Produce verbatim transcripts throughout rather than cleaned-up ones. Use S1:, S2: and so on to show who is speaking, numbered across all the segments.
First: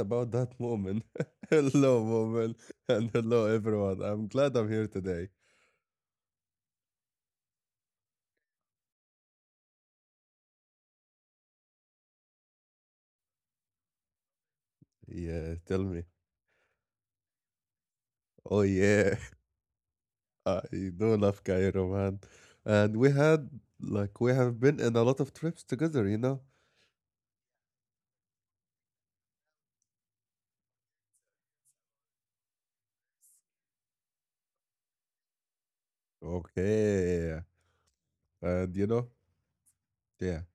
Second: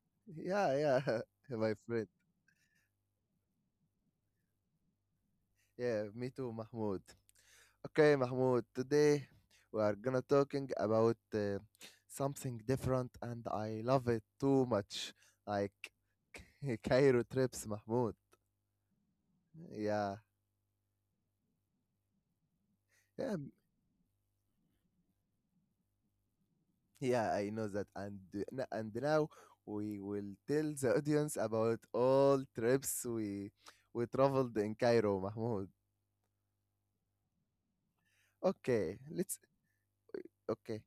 S1: about that
S2: Yeah,
S1: moment.
S2: yeah, my
S1: Hello,
S2: friend.
S1: woman, and hello, everyone. I'm glad I'm here today.
S2: Yeah, me too, Mahmoud. Okay, Mahmoud, today we are gonna talking about uh, something different and I love it too much.
S1: Yeah,
S2: Like
S1: tell me.
S2: Cairo trips, Mahmoud.
S1: Oh yeah,
S2: Yeah.
S1: I do love Cairo, man. And
S2: Yeah,
S1: we had, like, we have been in a lot of trips together, you know.
S2: yeah, I know that. And n- and now we will tell the audience about all trips we we traveled in Cairo, Mahmoud.
S1: Okay,
S2: Okay,
S1: and you
S2: let's
S1: know, yeah.
S2: okay,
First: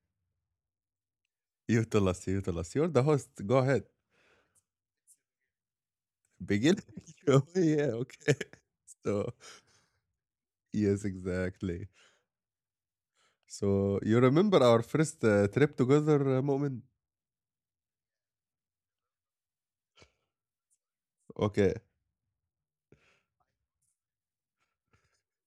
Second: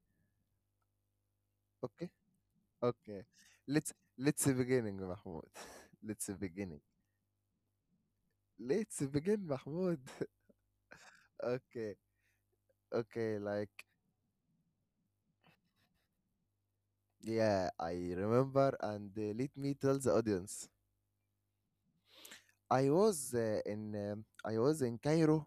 S1: You tell
S2: okay,
S1: us. You tell us. You're the
S2: okay.
S1: host. Go ahead.
S2: Let's let's beginning, Mahmoud. Let's
S1: Begin.
S2: beginning.
S1: Oh yeah. Okay.
S2: Let's
S1: So
S2: begin, Mahmoud.
S1: yes, exactly.
S2: Okay, okay, like
S1: So you remember our first uh, trip together, uh, Moment?
S2: yeah, I remember and uh, let me tell the audience.
S1: Okay,
S2: I was uh, in um, I was in Cairo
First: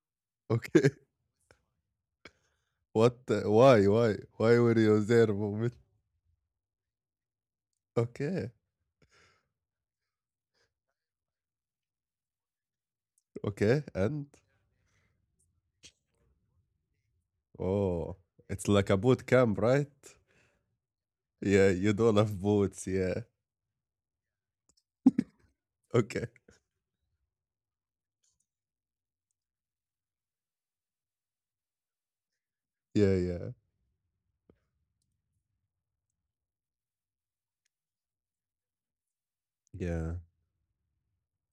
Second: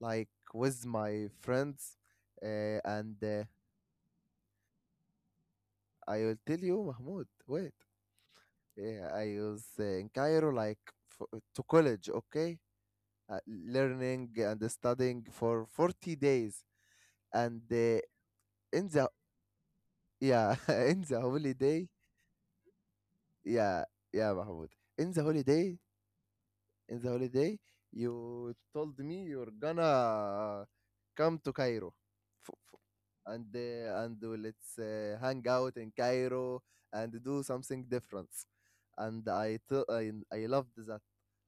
S2: like with
S1: okay.
S2: my friends uh, and
S1: What?
S2: uh,
S1: uh, Why? Why? Why were you there, moment?
S2: I will tell you, Mahmoud. Wait.
S1: Okay,
S2: Yeah, I was uh, in Cairo, like for, to college, okay? Uh,
S1: okay. And
S2: learning and studying for forty days. And uh,
S1: oh, it's
S2: in
S1: like a
S2: the,
S1: boot camp, right?
S2: yeah, in the
S1: Yeah,
S2: holiday,
S1: you don't have boots. Yeah.
S2: yeah, yeah, Mahmoud. In the holiday,
S1: Okay.
S2: in the holiday, you told me you're gonna come to Cairo F- f-
S1: Yeah, yeah,
S2: and uh, and let's uh, hang out in Cairo and do something different. And I t-
S1: yeah,
S2: I, I loved that.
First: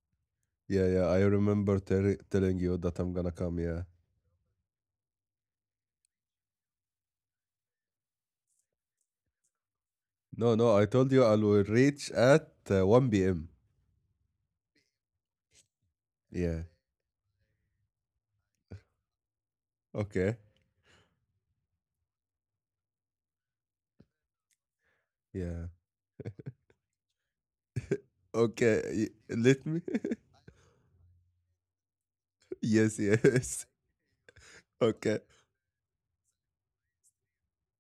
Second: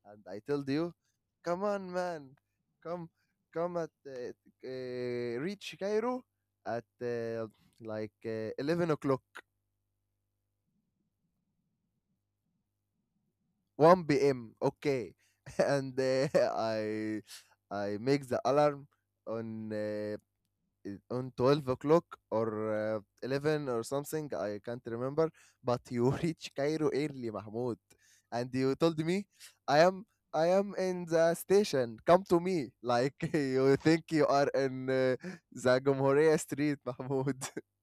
S2: And I told
S1: yeah,
S2: you,
S1: yeah. I
S2: come
S1: remember
S2: on,
S1: tell
S2: man,
S1: telling you that
S2: come
S1: I'm gonna come.
S2: come
S1: Yeah.
S2: at uh, uh, reach Cairo at uh, like uh, eleven o'clock.
S1: No, no. I told you I will reach at uh, one p m.
S2: one p m. Okay, and uh,
S1: Yeah.
S2: I I make the alarm on uh,
S1: Okay.
S2: i- on twelve o'clock or uh, eleven or something. I can't remember.
S1: Yeah.
S2: But you reach Cairo early, Mahmoud, and you told
S1: Okay.
S2: me
S1: y- Let
S2: I
S1: me.
S2: am. I am in the station. Come to me.
S1: Yes.
S2: Like
S1: Yes.
S2: you think you are in uh,
S1: Okay.
S2: the Gomhorea Street, Mahmoud.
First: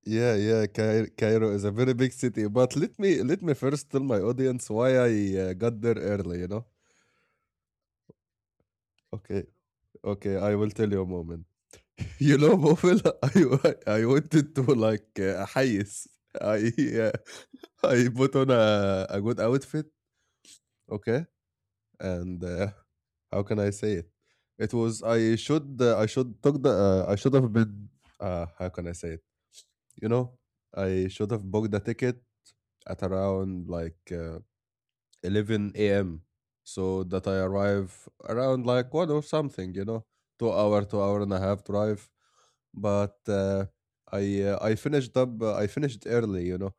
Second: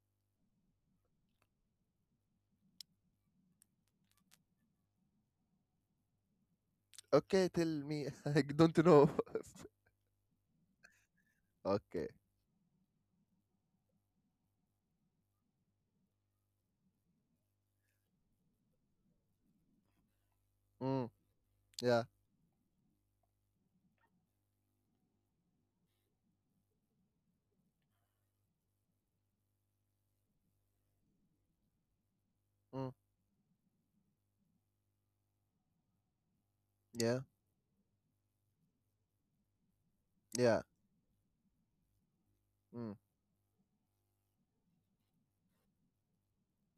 S1: Yeah, yeah, Cai Cairo is a very big city, but let me let me first tell my audience why I uh, got there early, you know?
S2: Okay, tell me. I don't know.
S1: Okay, okay, I will tell you a moment.
S2: Okay.
S1: You know, Mofil, I wa- I wanted to like, uh, حيز. I uh, I put on a, a good outfit,
S2: Mm,
S1: okay?
S2: yeah.
S1: And uh, how can I say it? It was I should uh, I should took the uh, I should have been uh, how can I say it? You know, I should have booked the ticket
S2: Mm,
S1: at around like, uh, eleven a m. So
S2: yeah.
S1: that I arrive around like one or something, you know, two
S2: Yeah.
S1: hour, two hour and a half drive.
S2: Mm.
S1: But uh, I uh, I finished up. Uh, I finished early, you know.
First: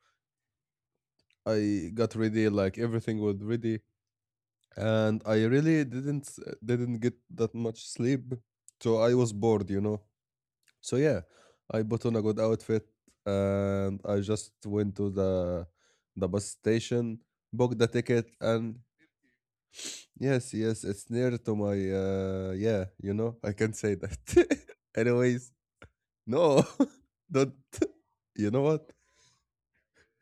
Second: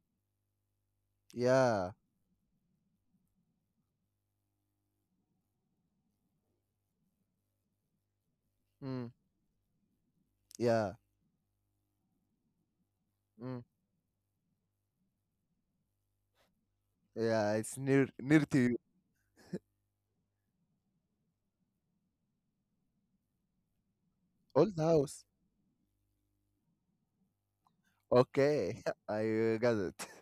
S1: I
S2: Yeah.
S1: got ready, like everything was ready, and I really didn't s- didn't get that much sleep, so
S2: Mm.
S1: I was bored, you know.
S2: Yeah.
S1: So yeah, I put on a good outfit,
S2: Mm.
S1: and I just went to the the bus station,
S2: Yeah.
S1: booked
S2: It's
S1: the
S2: near
S1: ticket,
S2: near to you.
S1: and yes, yes, it's near to my uh yeah, you know, I can say that.
S2: Old house.
S1: Anyways, no. Don't you know
S2: Okay.
S1: what?
S2: I uh, got it.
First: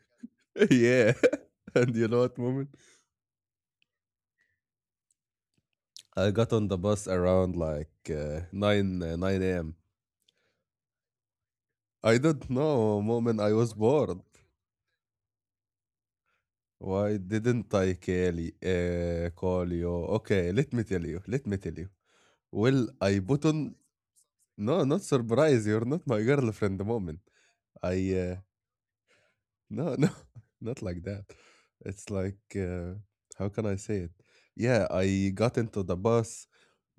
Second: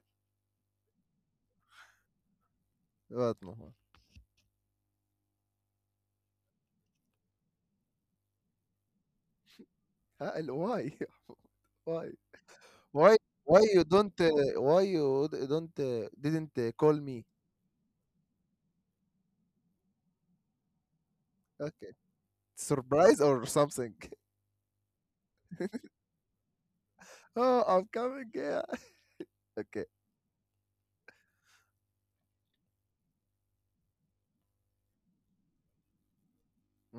S1: Yeah. And you know what, moment?
S2: What Mahmoud?
S1: I got on the bus around like, uh, nine uh, nine a m.
S2: Huh, and why? Why?
S1: I don't know,
S2: Why?
S1: moment, I
S2: Why
S1: was
S2: you don't?
S1: bored.
S2: Uh, why you d- don't? Uh, didn't uh, call
S1: Why
S2: me?
S1: didn't I call y- uh, call you? Okay, let me tell you. Let me tell you.
S2: Okay.
S1: Well,
S2: Surprise
S1: I
S2: or
S1: put on
S2: something?
S1: no, not surprise. You're not my girlfriend. The moment,
S2: Oh, I'm
S1: I
S2: coming.
S1: uh,
S2: Yeah. Okay.
S1: no, no, not like that. It's like, uh, how can I say it? Yeah, I got into the bus.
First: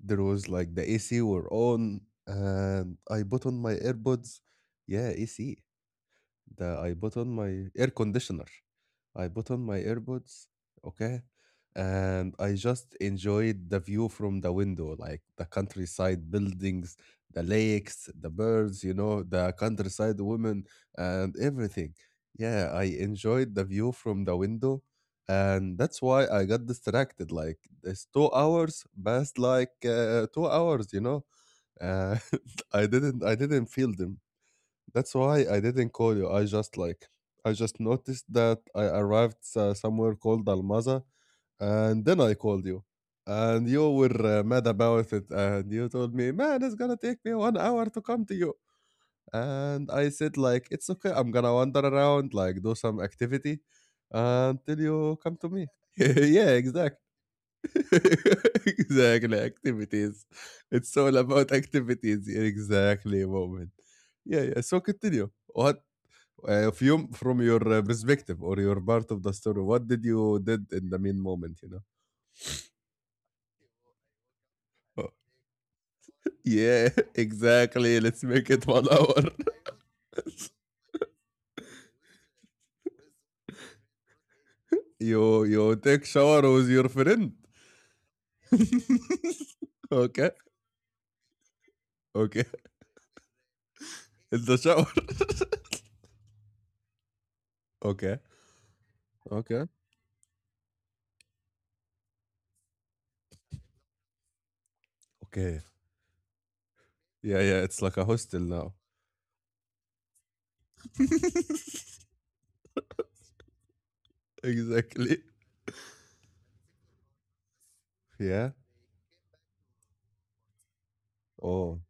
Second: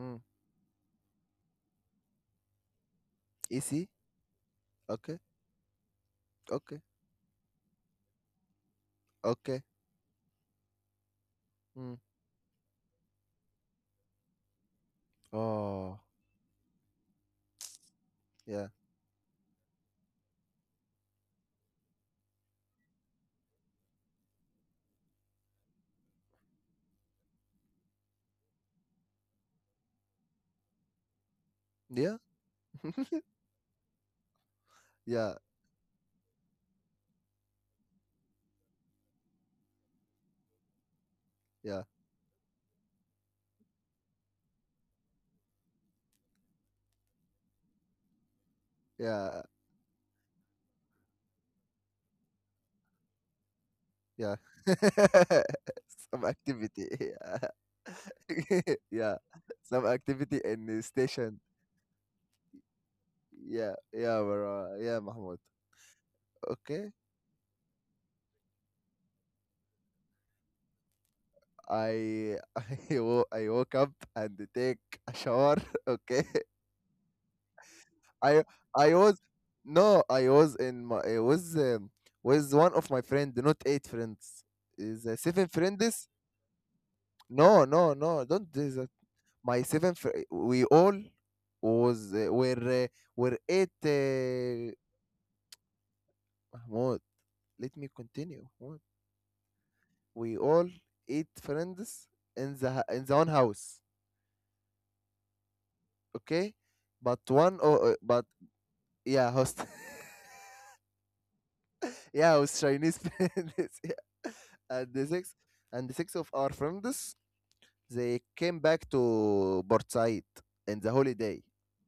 S1: There was like the A C were on, and I put on my
S2: Easy.
S1: AirPods. Yeah,
S2: Okay.
S1: A C. The
S2: Okay.
S1: I put on my air conditioner. I put on
S2: Okay.
S1: my earbuds, okay?
S2: Mm.
S1: And I just enjoyed the view from the window, like the
S2: Oh.
S1: countryside buildings, the lakes, the
S2: Yeah.
S1: birds, you know, the countryside women, and everything. Yeah, I enjoyed the view from the window. And that's why I got distracted. Like, this two hours passed like, uh, two hours, you know?
S2: Yeah.
S1: Uh, I didn't, I didn't feel them. That's
S2: Yeah.
S1: why I didn't call you. I just like I just noticed that I arrived uh, somewhere called Almaza,
S2: Yeah.
S1: and then I called you, and you were uh, mad about it, and you told me, "Man, it's gonna take me one hour to come to you,"
S2: Yeah.
S1: and I said, "Like, it's okay. I'm gonna wander around, like do some activity,
S2: Yeah.
S1: until you come to me."
S2: Some
S1: Yeah,
S2: activity.
S1: exactly.
S2: Yeah. yeah.
S1: Exactly.
S2: Some
S1: Activities.
S2: activity in the
S1: It's all
S2: station.
S1: about activities. Exactly, moment.
S2: Yeah. Yeah,
S1: Yeah, yeah.
S2: bro.
S1: So
S2: Yeah,
S1: continue.
S2: Mahmoud.
S1: What uh, if
S2: Okay.
S1: you... from your uh, perspective or your part of the story, what did you did in the main moment? You know.
S2: I I, wo- I woke up and take
S1: Oh,
S2: a shower. Okay.
S1: yeah, exactly. Let's
S2: I
S1: make it one
S2: I
S1: hour.
S2: was no, I was in my I was um, with one of my friend, not eight friends. Is uh,
S1: you
S2: seven
S1: you take
S2: friends?
S1: shower with your friend.
S2: No, no, no. Don't do that. My seven fr-
S1: Okay,
S2: we all was uh,
S1: okay.
S2: were uh, were eight.
S1: It's the shower.
S2: uh, Let me
S1: Okay,
S2: continue. What?
S1: okay,
S2: We all eight friends in the h- in the one house,
S1: okay.
S2: okay? But
S1: Yeah,
S2: one
S1: yeah. It's
S2: oh,
S1: like
S2: uh,
S1: a
S2: but
S1: hostel now.
S2: yeah, host. Yeah, host Chinese friends. Yeah. And the
S1: Exactly.
S2: six and the six of our friends they
S1: Yeah.
S2: came back to Port Said in the holiday,
S1: Oh,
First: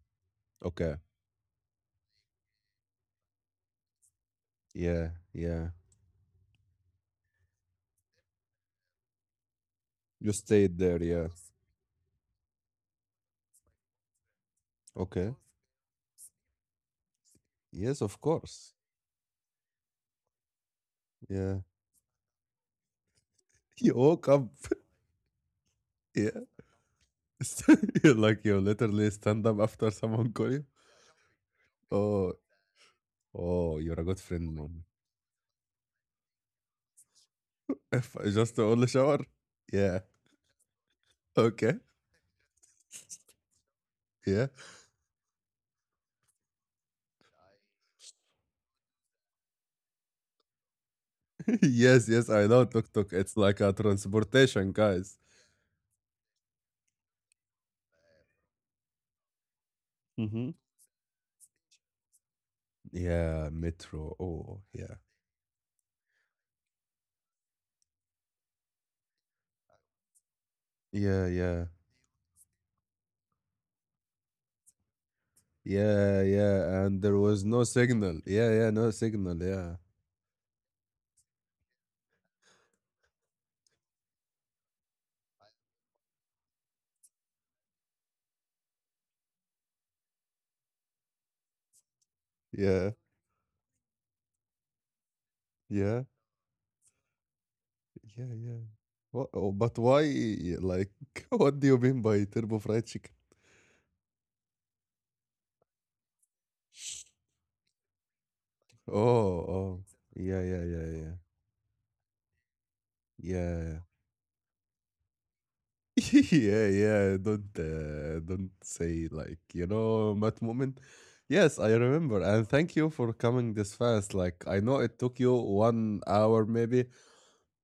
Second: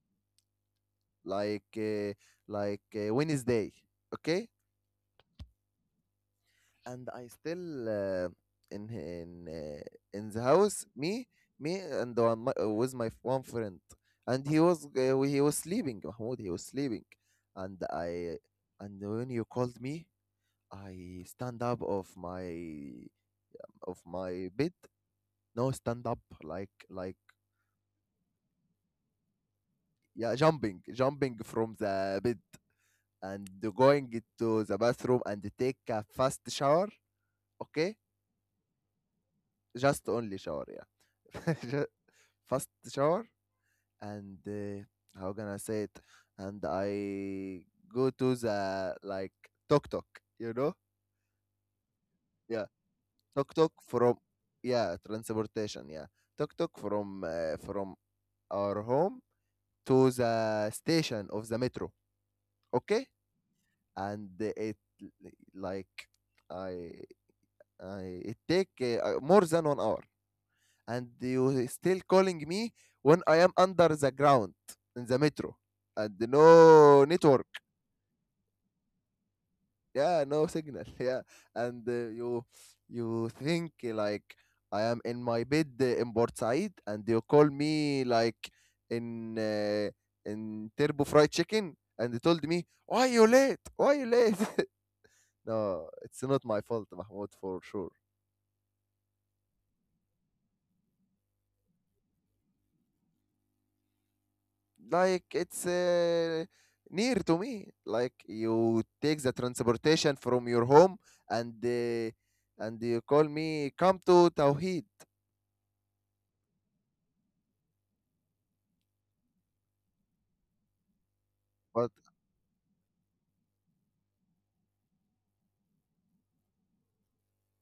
S1: okay.
S2: like uh, like uh, Wednesday, okay?
S1: Yeah, yeah.
S2: And I still uh, in in uh, in
S1: You
S2: the
S1: stayed
S2: house,
S1: there.
S2: me
S1: Yeah.
S2: me and one, my, uh, with my one friend, and he was uh,
S1: Okay.
S2: he was sleeping, Mahmoud, he was sleeping. and
S1: Yes, of
S2: I
S1: course.
S2: and when you called me, I
S1: Yeah.
S2: stand up of my
S1: You
S2: of
S1: woke up.
S2: my bed. No stand up
S1: Yeah.
S2: like like
S1: You're like you literally stand up after someone
S2: Yeah,
S1: call you.
S2: jumping jumping from the
S1: Oh,
S2: bed and
S1: oh, you're a
S2: going
S1: good friend,
S2: to the
S1: mom.
S2: bathroom and take a fast shower. Okay,
S1: If I just only shower. Yeah.
S2: just only shower yeah.
S1: Okay.
S2: Ju- fast shower. And
S1: Yeah.
S2: uh, how can I say it? And I go to the, like, Tok Tok, you know?
S1: Yes. Yes. I know
S2: Yeah,
S1: tuk tuk. It's
S2: Tok
S1: like a
S2: Tok from
S1: transportation,
S2: yeah,
S1: guys.
S2: transportation. Yeah, Tok Tok from uh, from our home to
S1: Hmm.
S2: the station of the metro. Okay,
S1: Yeah. Metro.
S2: and uh,
S1: Oh,
S2: it
S1: yeah.
S2: l- like, I I, it take uh, uh, more than one hour, and
S1: Yeah. Yeah.
S2: you still calling me when I am under the ground in the metro and
S1: Yeah. Yeah. And
S2: no
S1: there was
S2: network.
S1: no signal. Yeah. Yeah. No signal. Yeah.
S2: Yeah, no signal. Yeah. And uh, you, you think, uh, like, I am in my bed uh, in Port Said, and you call me like in uh, in Turbo Fried Chicken, and they told me,
S1: Yeah.
S2: why you late, why you late? No,
S1: Yeah.
S2: it's not my fault, Mahmoud, for sure.
S1: Yeah. Yeah. What? Oh, but why? Like, what do you mean by turbo fried chicken?
S2: Like, it's uh, near to me. Like, you
S1: Oh,
S2: take the
S1: oh,
S2: transportation
S1: yeah,
S2: from
S1: yeah,
S2: your
S1: yeah,
S2: home,
S1: yeah.
S2: and uh, and you call me,
S1: Yeah.
S2: come to Tawheed.
S1: Yeah, yeah, don't, uh, don't say, like, you know, that, moment. Yes, I
S2: But
S1: remember, and thank you for coming this fast. Like, I know it took you one hour maybe.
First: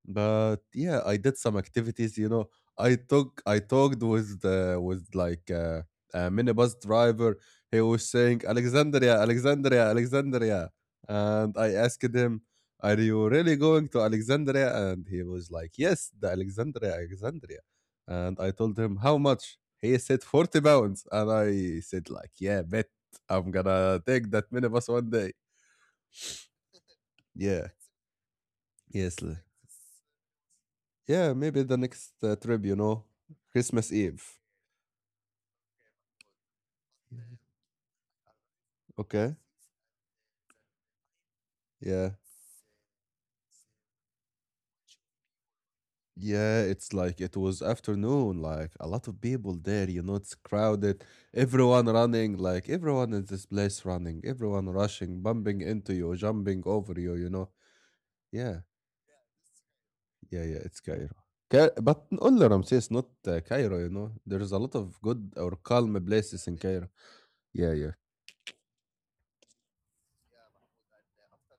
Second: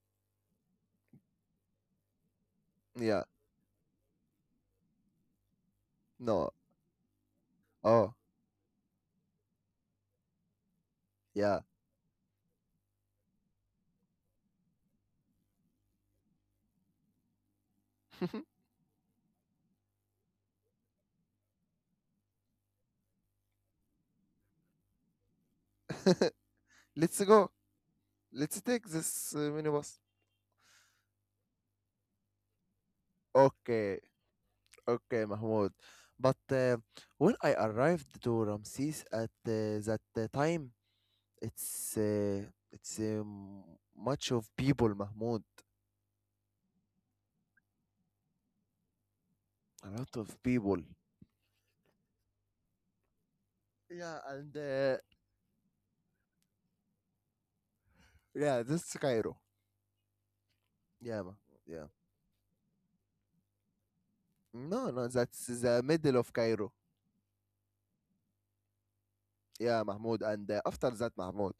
S1: But yeah, I did some activities, you know. I
S2: yeah,
S1: talk I talked with the with like, uh, a
S2: no.
S1: minibus driver. He was
S2: Oh.
S1: saying, "Alexandria, Alexandria, Alexandria." And
S2: Yeah.
S1: I asked him, "Are you really going to Alexandria?" And he was like, "Yes, the Alexandria, Alexandria." And I told him, "How much?" He said forty pounds. And I said, like, "Yeah, bet, I'm gonna take that minibus one day."
S2: Let's go.
S1: Yeah.
S2: Let's take
S1: Yes.
S2: this uh, minibus.
S1: Yeah, maybe the next uh, trip, you know, Christmas
S2: Okay.
S1: Eve.
S2: Okay, Mahmoud. But uh, when I arrived to Ramses at
S1: Okay.
S2: uh, that uh, time, it's
S1: Yeah.
S2: uh, it's um, much of people, Mahmoud.
S1: Yeah, it's like it was afternoon, like a lot of people there,
S2: A
S1: you
S2: lot
S1: know, it's
S2: of people.
S1: crowded, everyone running, like everyone in this place
S2: Yeah,
S1: running,
S2: and
S1: everyone
S2: uh,
S1: rushing, bumping into you, jumping over you, you know. Yeah,
S2: yeah, that's Cairo.
S1: yeah, yeah, it's Cairo.
S2: Yeah, Mah-
S1: Ca-
S2: yeah.
S1: but only Ramses, not uh, Cairo, you know. There's a lot
S2: No,
S1: of
S2: no,
S1: good
S2: that's
S1: or
S2: the
S1: calm
S2: middle of
S1: places in
S2: Cairo.
S1: Cairo. Yeah, yeah.
S2: Yeah, Mahmoud. And uh, after that, Mahmoud,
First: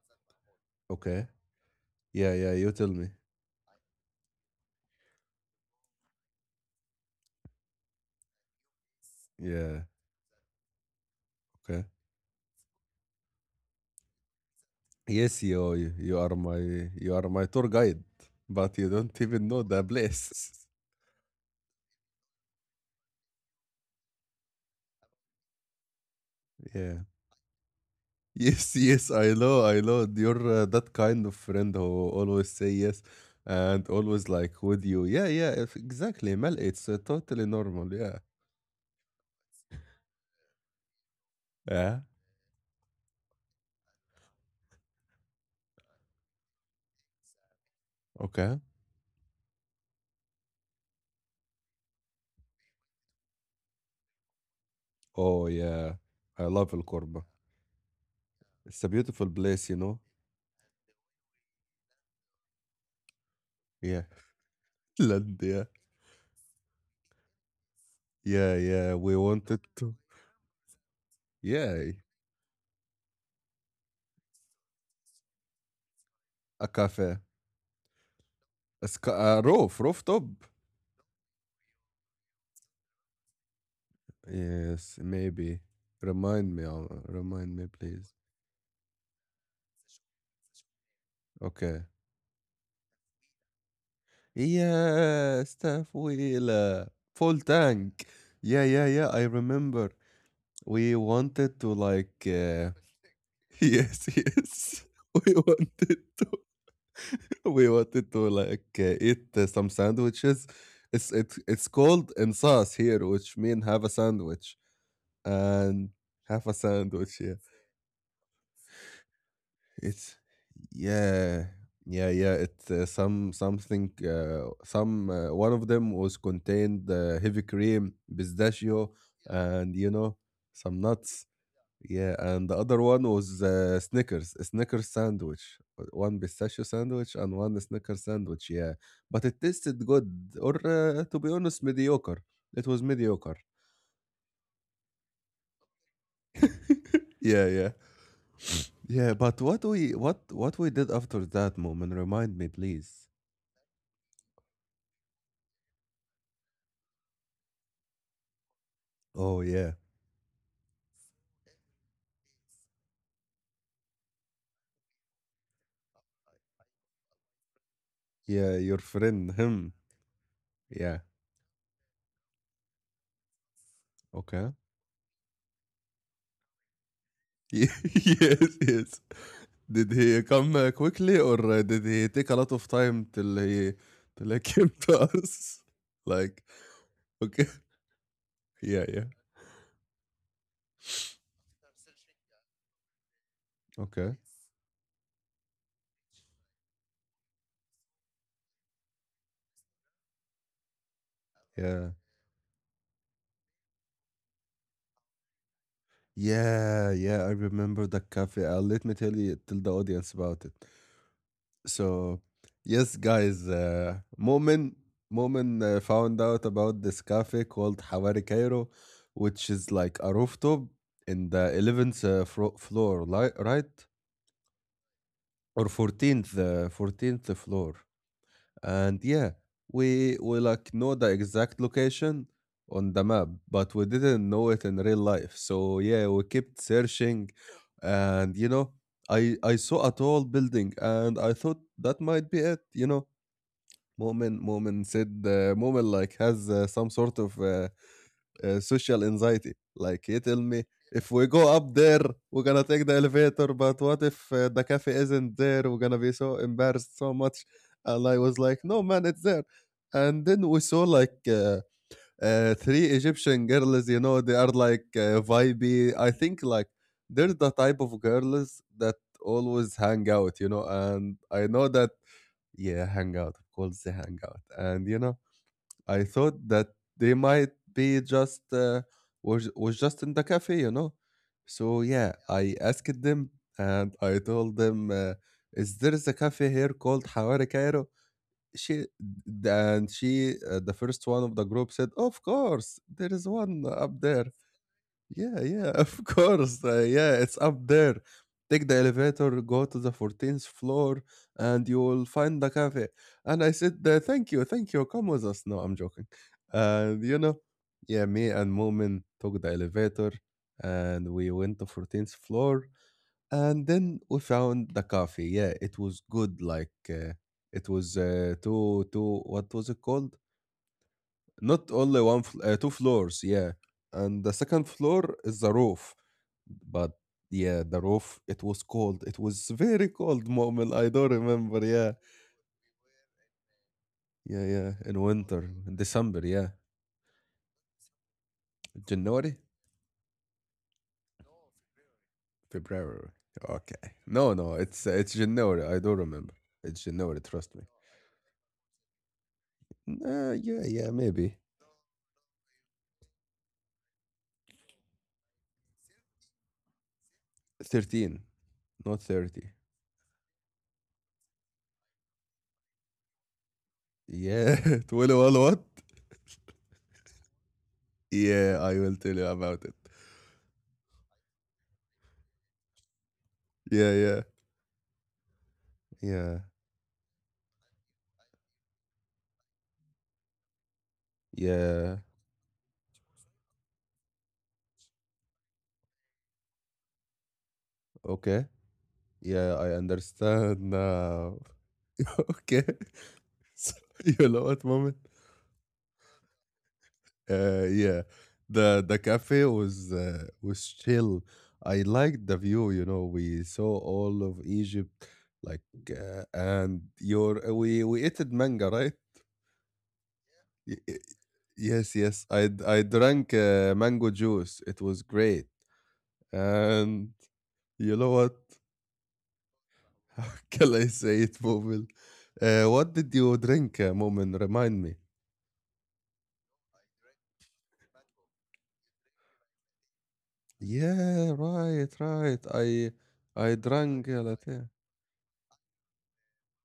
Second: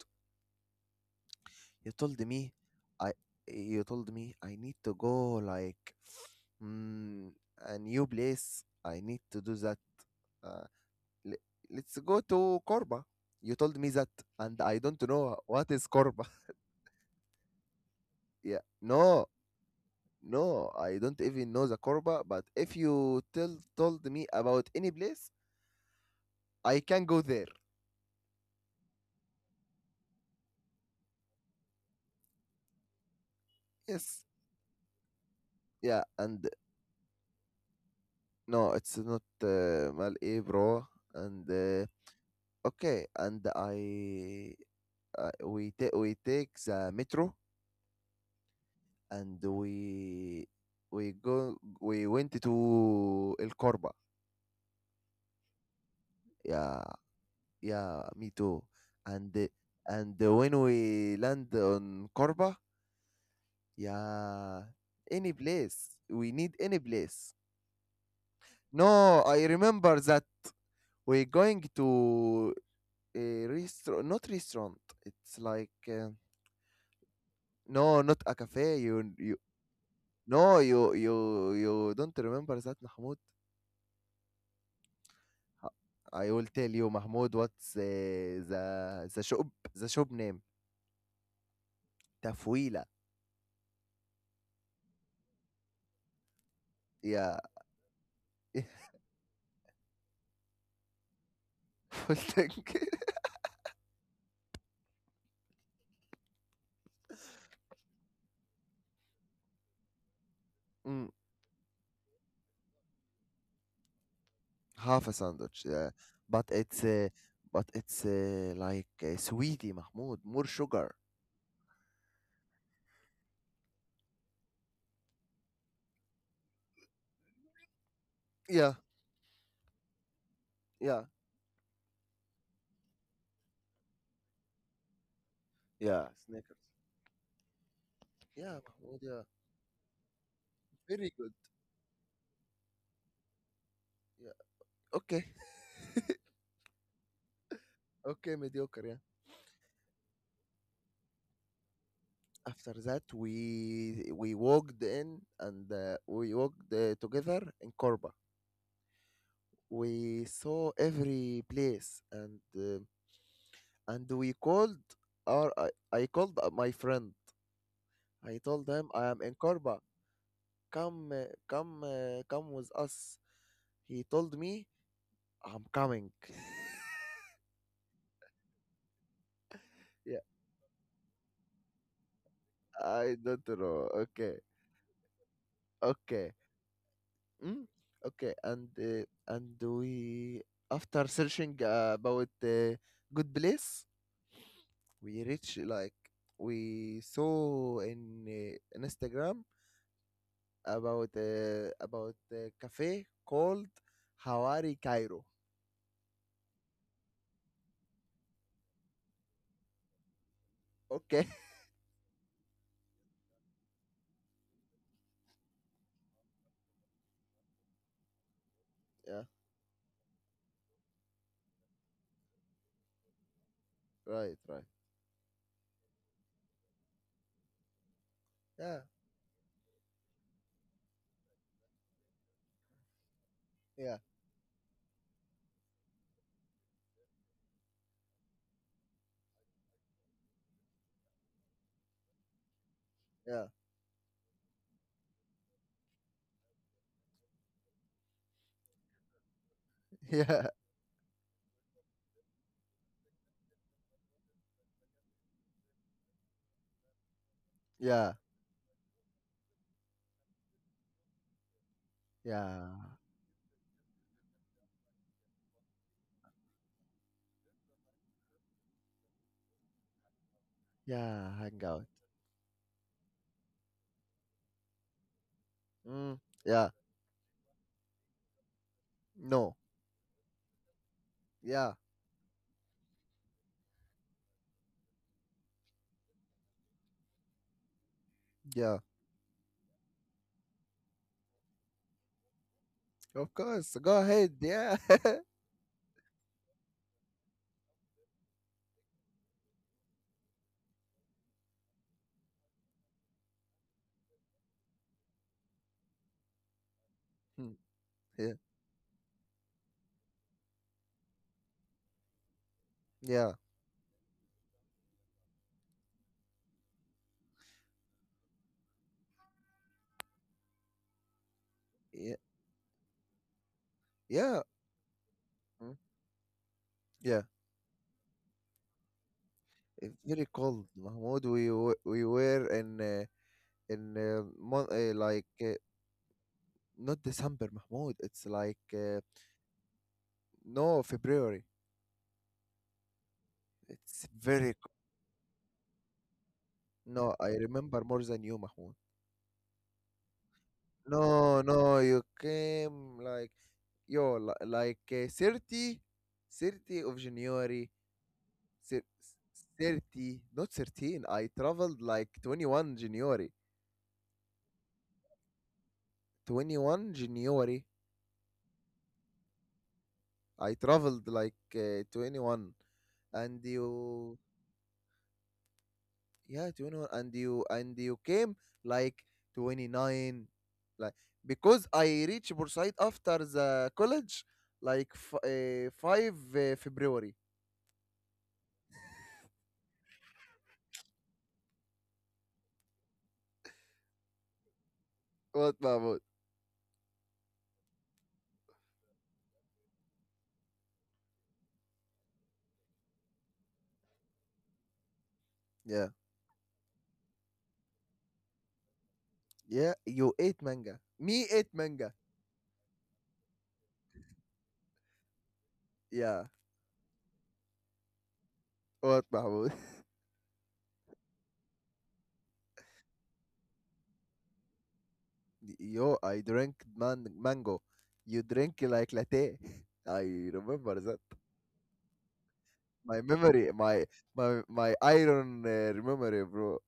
S1: Okay.
S2: you told
S1: Yeah,
S2: me
S1: yeah, you tell me.
S2: i you told me I need to go, like, mm, a new place, I need to do that.
S1: Yeah,
S2: uh, le-
S1: okay.
S2: let's go to Corba. You told me that, and I don't know
S1: Yes,
S2: what
S1: you
S2: is
S1: you you
S2: Corba.
S1: are my you are my tour guide,
S2: Yeah,
S1: but you don't
S2: no,
S1: even know the place.
S2: no, I don't even know the Corba. But if you tell told me about any place, I
S1: Yeah.
S2: can go there.
S1: Yes, yes, I know, I know. You're uh, that kind of friend who always say yes and
S2: Yes,
S1: always like with you. Yeah, yeah, if-
S2: yeah.
S1: exactly.
S2: And
S1: Mal, it's uh, totally normal. Yeah.
S2: no, it's not uh, mal eh, bro. And uh,
S1: Yeah.
S2: okay, and I uh, we take we take the metro,
S1: Okay.
S2: and we we go we went to El Corba.
S1: Oh yeah, I love
S2: Yeah,
S1: El Corba.
S2: yeah, me too.
S1: It's a
S2: And
S1: beautiful
S2: uh,
S1: place, you know.
S2: and uh, when we land on Corba,
S1: Yeah.
S2: yeah, any
S1: Land, yeah.
S2: place we need, any place.
S1: Yeah, yeah. We
S2: No, I
S1: wanted
S2: remember
S1: to.
S2: that we're going
S1: Yeah,
S2: to a restaurant, not restaurant. It's like uh,
S1: a cafe,
S2: no, not a cafe.
S1: a,
S2: You
S1: sc-
S2: you
S1: a roof, rooftop.
S2: No, you you you don't remember that, Mahmoud.
S1: Yes, maybe.
S2: Uh, I will
S1: Remind
S2: tell
S1: me,
S2: you,
S1: Omar.
S2: Mahmoud,
S1: Remind me,
S2: what's uh,
S1: please.
S2: the the shop the shop name?
S1: Okay.
S2: Tafwila.
S1: Yes, تفويلة.
S2: Yeah,
S1: Full tank. Yeah, yeah, yeah. I remember. We wanted to,
S2: full
S1: like. Uh...
S2: tank.
S1: Yes, yes. We wanted to. We wanted to like, uh, eat, uh, some sandwiches.
S2: Mm,
S1: It's it, it's called insas here, which mean have a sandwich
S2: half a sandwich. Yeah,
S1: and
S2: but
S1: have a
S2: it's uh,
S1: sandwich. Yeah.
S2: but it's uh, like uh, sweetie,
S1: It's
S2: Mahmoud. More sugar.
S1: Yeah, yeah, yeah. It's uh, some something. Uh, some uh, one of them was contained uh, heavy cream,
S2: Yeah,
S1: pistachio, and you know, some
S2: yeah,
S1: nuts. Yeah, and the other one was uh, Snickers, a Snickers sandwich, uh,
S2: yeah.
S1: one
S2: Snickers.
S1: pistachio sandwich and one Snickers sandwich.
S2: Yeah,
S1: Yeah,
S2: Mahmoud. Yeah,
S1: but it tasted good, or, uh,
S2: very
S1: to be
S2: good.
S1: honest, mediocre. It was mediocre.
S2: Yeah. Okay.
S1: Yeah, yeah,
S2: Okay, mediocre. Yeah.
S1: yeah. But what we what what we did after that moment? Remind me,
S2: After
S1: please.
S2: that, we we walked in, and uh, we walked uh, together in Corba.
S1: Oh yeah.
S2: We saw every place, and uh, and we called our I, I called uh, my friend. I
S1: Yeah,
S2: told
S1: your
S2: him I am
S1: friend,
S2: in
S1: him.
S2: Korba,
S1: Yeah.
S2: come uh, come uh, come with us. He told
S1: Okay.
S2: me, I'm coming.
S1: Yes, yes. Did
S2: Yeah,
S1: he come uh, quickly, or uh, did he take a lot of time
S2: I
S1: till
S2: don't
S1: he
S2: know.
S1: till
S2: Okay.
S1: he came to us?
S2: Okay.
S1: Like, okay.
S2: Mm? Okay. And
S1: Yeah,
S2: uh,
S1: yeah.
S2: and we after searching uh, about uh, good place,
S1: Okay.
S2: we reach, like, we saw in uh, Instagram about uh,
S1: Yeah.
S2: about a cafe called Hawari Cairo.
S1: Yeah, yeah. I remember the cafe. Uh, let me tell you, tell the audience about it.
S2: Okay.
S1: So, yes, guys, uh, Momin Momin uh, found out about this cafe called Hawari Cairo,
S2: Yeah.
S1: which is like a rooftop in the eleventh uh, fro- floor, li- right?
S2: Right. Right.
S1: Or fourteenth, uh, fourteenth floor.
S2: Yeah.
S1: And yeah, we we like know the exact location on the map, but we
S2: Yeah.
S1: didn't know it in real life. So yeah, we kept searching, and you know, I I saw a tall building, and I thought that might be it, you know.
S2: Yeah.
S1: Mu'min Mu'min said, uh, Mu'min like has uh, some sort of uh, uh, social anxiety. Like, he tell
S2: Yeah.
S1: me, if we go up there, we're gonna take the elevator. But what if uh, the cafe isn't there? We're gonna be so embarrassed so much. And
S2: Yeah.
S1: I was like, "No man, it's there." And then we saw like, uh, uh,
S2: Yeah.
S1: three Egyptian girls. You know, they are like, uh, vibey. I think like they're the type of girls that always hang out. You know, and
S2: Yeah.
S1: I know
S2: Hangout.
S1: that, yeah, hangout, of course, the hangout. And you know, I
S2: Mm.
S1: thought that
S2: Yeah.
S1: they might be just uh, was
S2: No.
S1: was just in the cafe, you know.
S2: Yeah.
S1: So yeah, I asked them, and I told them, uh, "Is there is a cafe here called Hawari Cairo?"
S2: Yeah.
S1: She and she, uh, the first one of the group, said, "Of course, there is
S2: Of
S1: one
S2: course. Go
S1: up there."
S2: ahead. Yeah.
S1: Yeah, yeah, of course. Uh, yeah, it's up there. Take the elevator, go to the fourteenth floor, and you will find the cafe. And I said, uh, "Thank you, thank you. Come with us." No, I'm joking. And, you know,
S2: Hmm.
S1: yeah, me
S2: Yeah.
S1: and Moomin took the elevator and we went to fourteenth floor.
S2: Yeah.
S1: And then we found the cafe. Yeah, it was good. Like, uh, it was uh, two, two, what was it called? Not only
S2: Yeah.
S1: one, fl- uh, two floors, yeah. And the
S2: Yeah.
S1: second floor is the
S2: Mm.
S1: roof. But
S2: Yeah.
S1: yeah, the roof, it was cold. It was very
S2: It's
S1: cold,
S2: very cold,
S1: Mu'min. I don't
S2: Mahmoud. We
S1: remember.
S2: w-
S1: Yeah.
S2: we were in uh, in uh,
S1: Yeah,
S2: mon-
S1: yeah.
S2: uh,
S1: In
S2: like
S1: winter,
S2: uh,
S1: in December, yeah.
S2: not December, Mahmoud. It's like uh,
S1: January?
S2: no, February.
S1: February. Okay.
S2: It's
S1: No, no,
S2: very co-
S1: it's uh, it's January. I don't remember. It's
S2: no,
S1: January,
S2: I
S1: trust me.
S2: remember more than you, Mahmoud.
S1: Uh, yeah, yeah, maybe.
S2: No, no, you came like yo li- like uh, 30, thirty of January.
S1: thirteen,
S2: thir-
S1: not thirty.
S2: thirty, not thirteen. I traveled like twenty-one January.
S1: Yeah, twenty-one what?
S2: twenty-one January
S1: Yeah, I will tell you about it.
S2: I traveled like uh, twenty-one, and
S1: Yeah,
S2: you,
S1: yeah, yeah.
S2: yeah, twenty-one, and you, and you came like twenty-nine, like, because I
S1: Yeah.
S2: reached Bursaid after the college like f- uh, five uh, February.
S1: Okay. Yeah, I understand now. Okay. So you know what, moment?
S2: What, Mahmoud?
S1: Uh, yeah. The the cafe was uh, was chill. I liked the view. You know, we saw all of Egypt, like,
S2: Yeah,
S1: uh, and your uh, we we ate manga, right?
S2: yeah, you ate
S1: Y-
S2: manga,
S1: y-
S2: me ate
S1: Yes,
S2: manga.
S1: yes. I d- I drank uh, mango juice. It was great.
S2: Yeah.
S1: And you know what?
S2: What, Mahmoud?
S1: How can I say it, Mumin? Uh, what did you drink, uh, Mumin? Remind me.
S2: Yo, I drank man- mango. You drink like latte. I remember that.
S1: Yeah, right, right.
S2: my
S1: I
S2: memory
S1: I
S2: my
S1: drank a
S2: my, my
S1: latte.
S2: iron uh, memory, bro.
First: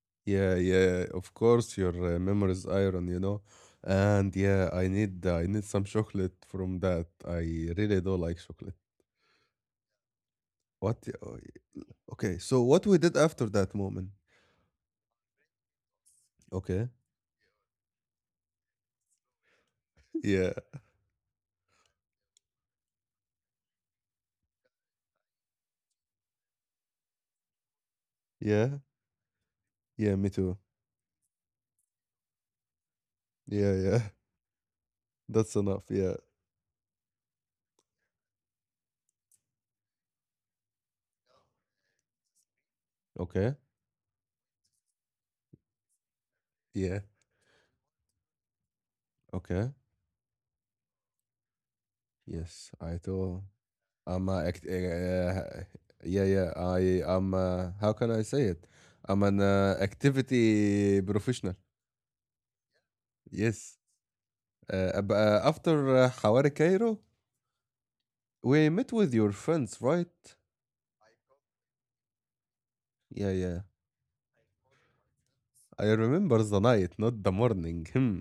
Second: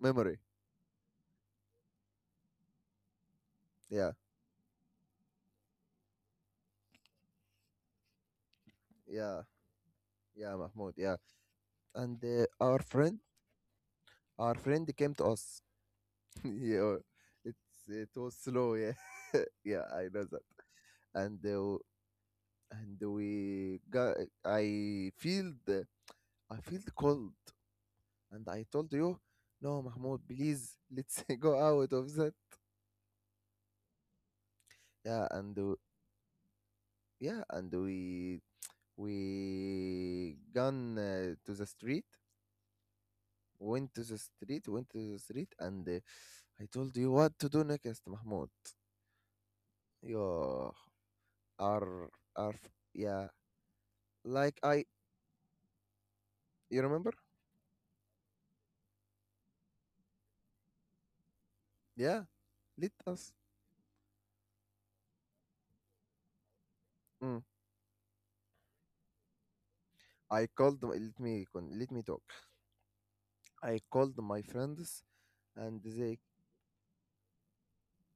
S2: Memory.
S1: Yeah, yeah, yeah. Of course, your uh, memory is iron, you know.
S2: Yeah.
S1: And yeah, I need uh, I need some chocolate from that. I really don't like chocolate.
S2: Yeah. Yeah, Mahmoud,
S1: What? The-
S2: yeah.
S1: oh, y-
S2: And
S1: Okay,
S2: uh,
S1: so
S2: our
S1: what we did
S2: friend
S1: after that, moment?
S2: our friend came to us.
S1: Okay.
S2: Yeah, it's it was slow, yeah. Yeah, I know that.
S1: Yeah.
S2: And uh, and we got I feel the I feel cold, and I
S1: Yeah.
S2: told you, no,
S1: Yeah.
S2: Mahmoud,
S1: Me too.
S2: please, let's go out of that.
S1: Yeah. Yeah.
S2: Yeah.
S1: That's
S2: And uh,
S1: enough. Yeah.
S2: yeah and we we gone uh, to the street
S1: Okay.
S2: went to the street, went to the street and uh, I
S1: Yeah.
S2: told you what to do next, Mahmoud.
S1: Okay.
S2: Yeah. Arf, arf,
S1: Yes, I
S2: yeah.
S1: do. I'm uh,
S2: Like
S1: act-
S2: I,
S1: uh, yeah, yeah.
S2: you
S1: I
S2: remember?
S1: am. Uh, how can I say it? I'm an uh, activity professional.
S2: Yeah, let us.
S1: Yes. Uh, ab- uh, after uh, Hawari Cairo,
S2: Mm.
S1: we met with your friends, right?
S2: I called. my- Let me con- let me talk.
S1: Yeah, yeah.
S2: I called my friends, and
S1: I
S2: they.
S1: remember the night, not the morning. Hmm.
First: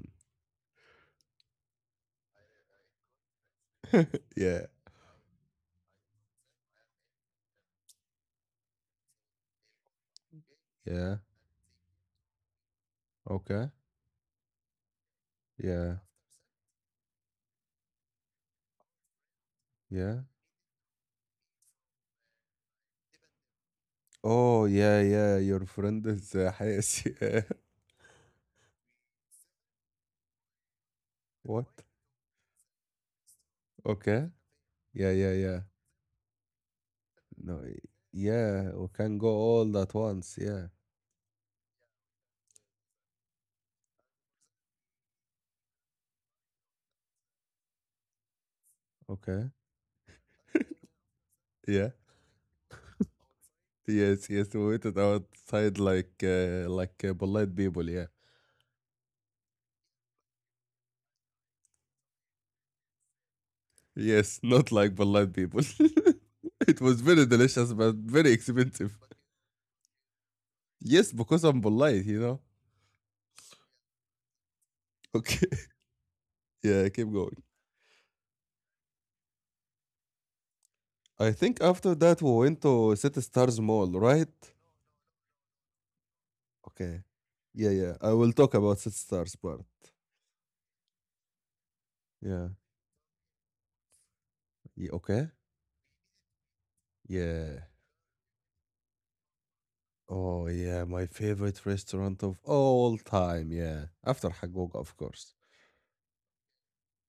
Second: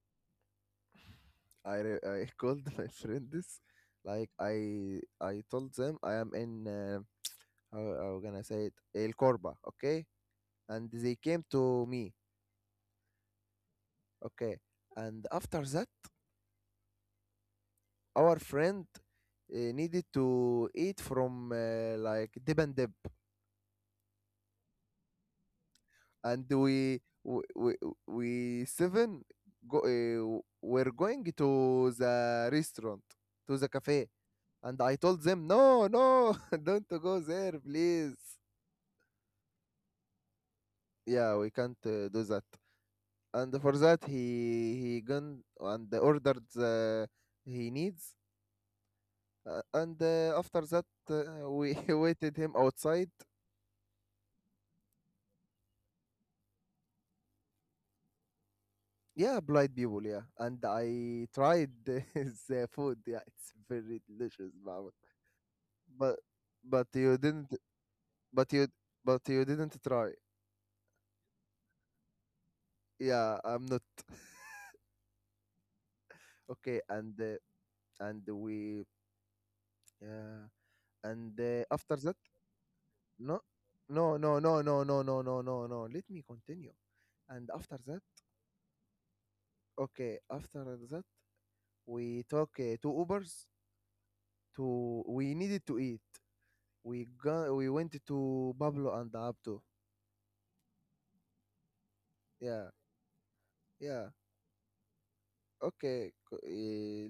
S2: I re- I called my friends, like,
S1: Yeah.
S2: I I told them I am in. Uh, how how gonna say it? El Corba, okay? And they
S1: Yeah.
S2: came to me,
S1: Okay.
S2: okay? And after that,
S1: Yeah.
S2: our friend uh, needed
S1: Yeah.
S2: to eat from uh, like Dip and Dip.
S1: Oh, yeah, yeah. Your friend is
S2: And
S1: uh,
S2: we
S1: Hayes. Yeah.
S2: we, we, we seven go, uh, were going
S1: What?
S2: to the restaurant, to the cafe.
S1: Okay.
S2: And I
S1: Yeah,
S2: told
S1: yeah,
S2: them,
S1: yeah.
S2: no, no, don't go there,
S1: No.
S2: please.
S1: Yeah, we can go all at once. Yeah.
S2: Yeah, we can't uh, do that. And for that, he he gone and ordered the, he needs.
S1: Okay.
S2: Uh, and uh, after that, uh, we
S1: Yeah.
S2: waited him outside.
S1: Yes, yes. We waited outside like uh, like uh, polite people. Yeah.
S2: Yeah, blind people, yeah. And I tried the food. Yeah, it's very
S1: Yes,
S2: delicious,
S1: not
S2: Mahmoud.
S1: like polite people.
S2: But
S1: It
S2: but
S1: was
S2: you
S1: very
S2: didn't
S1: delicious, but very
S2: but you
S1: expensive.
S2: but you didn't try.
S1: Yes, because I'm polite, you know.
S2: Yeah, I'm not.
S1: Okay.
S2: Okay,
S1: Yeah, keep
S2: and
S1: going.
S2: uh, and we yeah.
S1: I
S2: And uh,
S1: think after
S2: after that,
S1: that we went to City
S2: no
S1: Stars Mall,
S2: no
S1: right?
S2: no no no no no no no, no let me continue.
S1: Okay.
S2: And
S1: Yeah,
S2: after
S1: yeah.
S2: that,
S1: I will talk about City Stars part.
S2: okay, after that, we
S1: Yeah,
S2: took uh, two Ubers
S1: yeah.
S2: to,
S1: Okay.
S2: we needed to eat. We go
S1: Yeah.
S2: we went to Pablo and Abdo.
S1: Oh yeah, my favorite restaurant of
S2: Yeah.
S1: all time. Yeah,
S2: Yeah.
S1: after Hagoga, of course.
S2: Okay, c-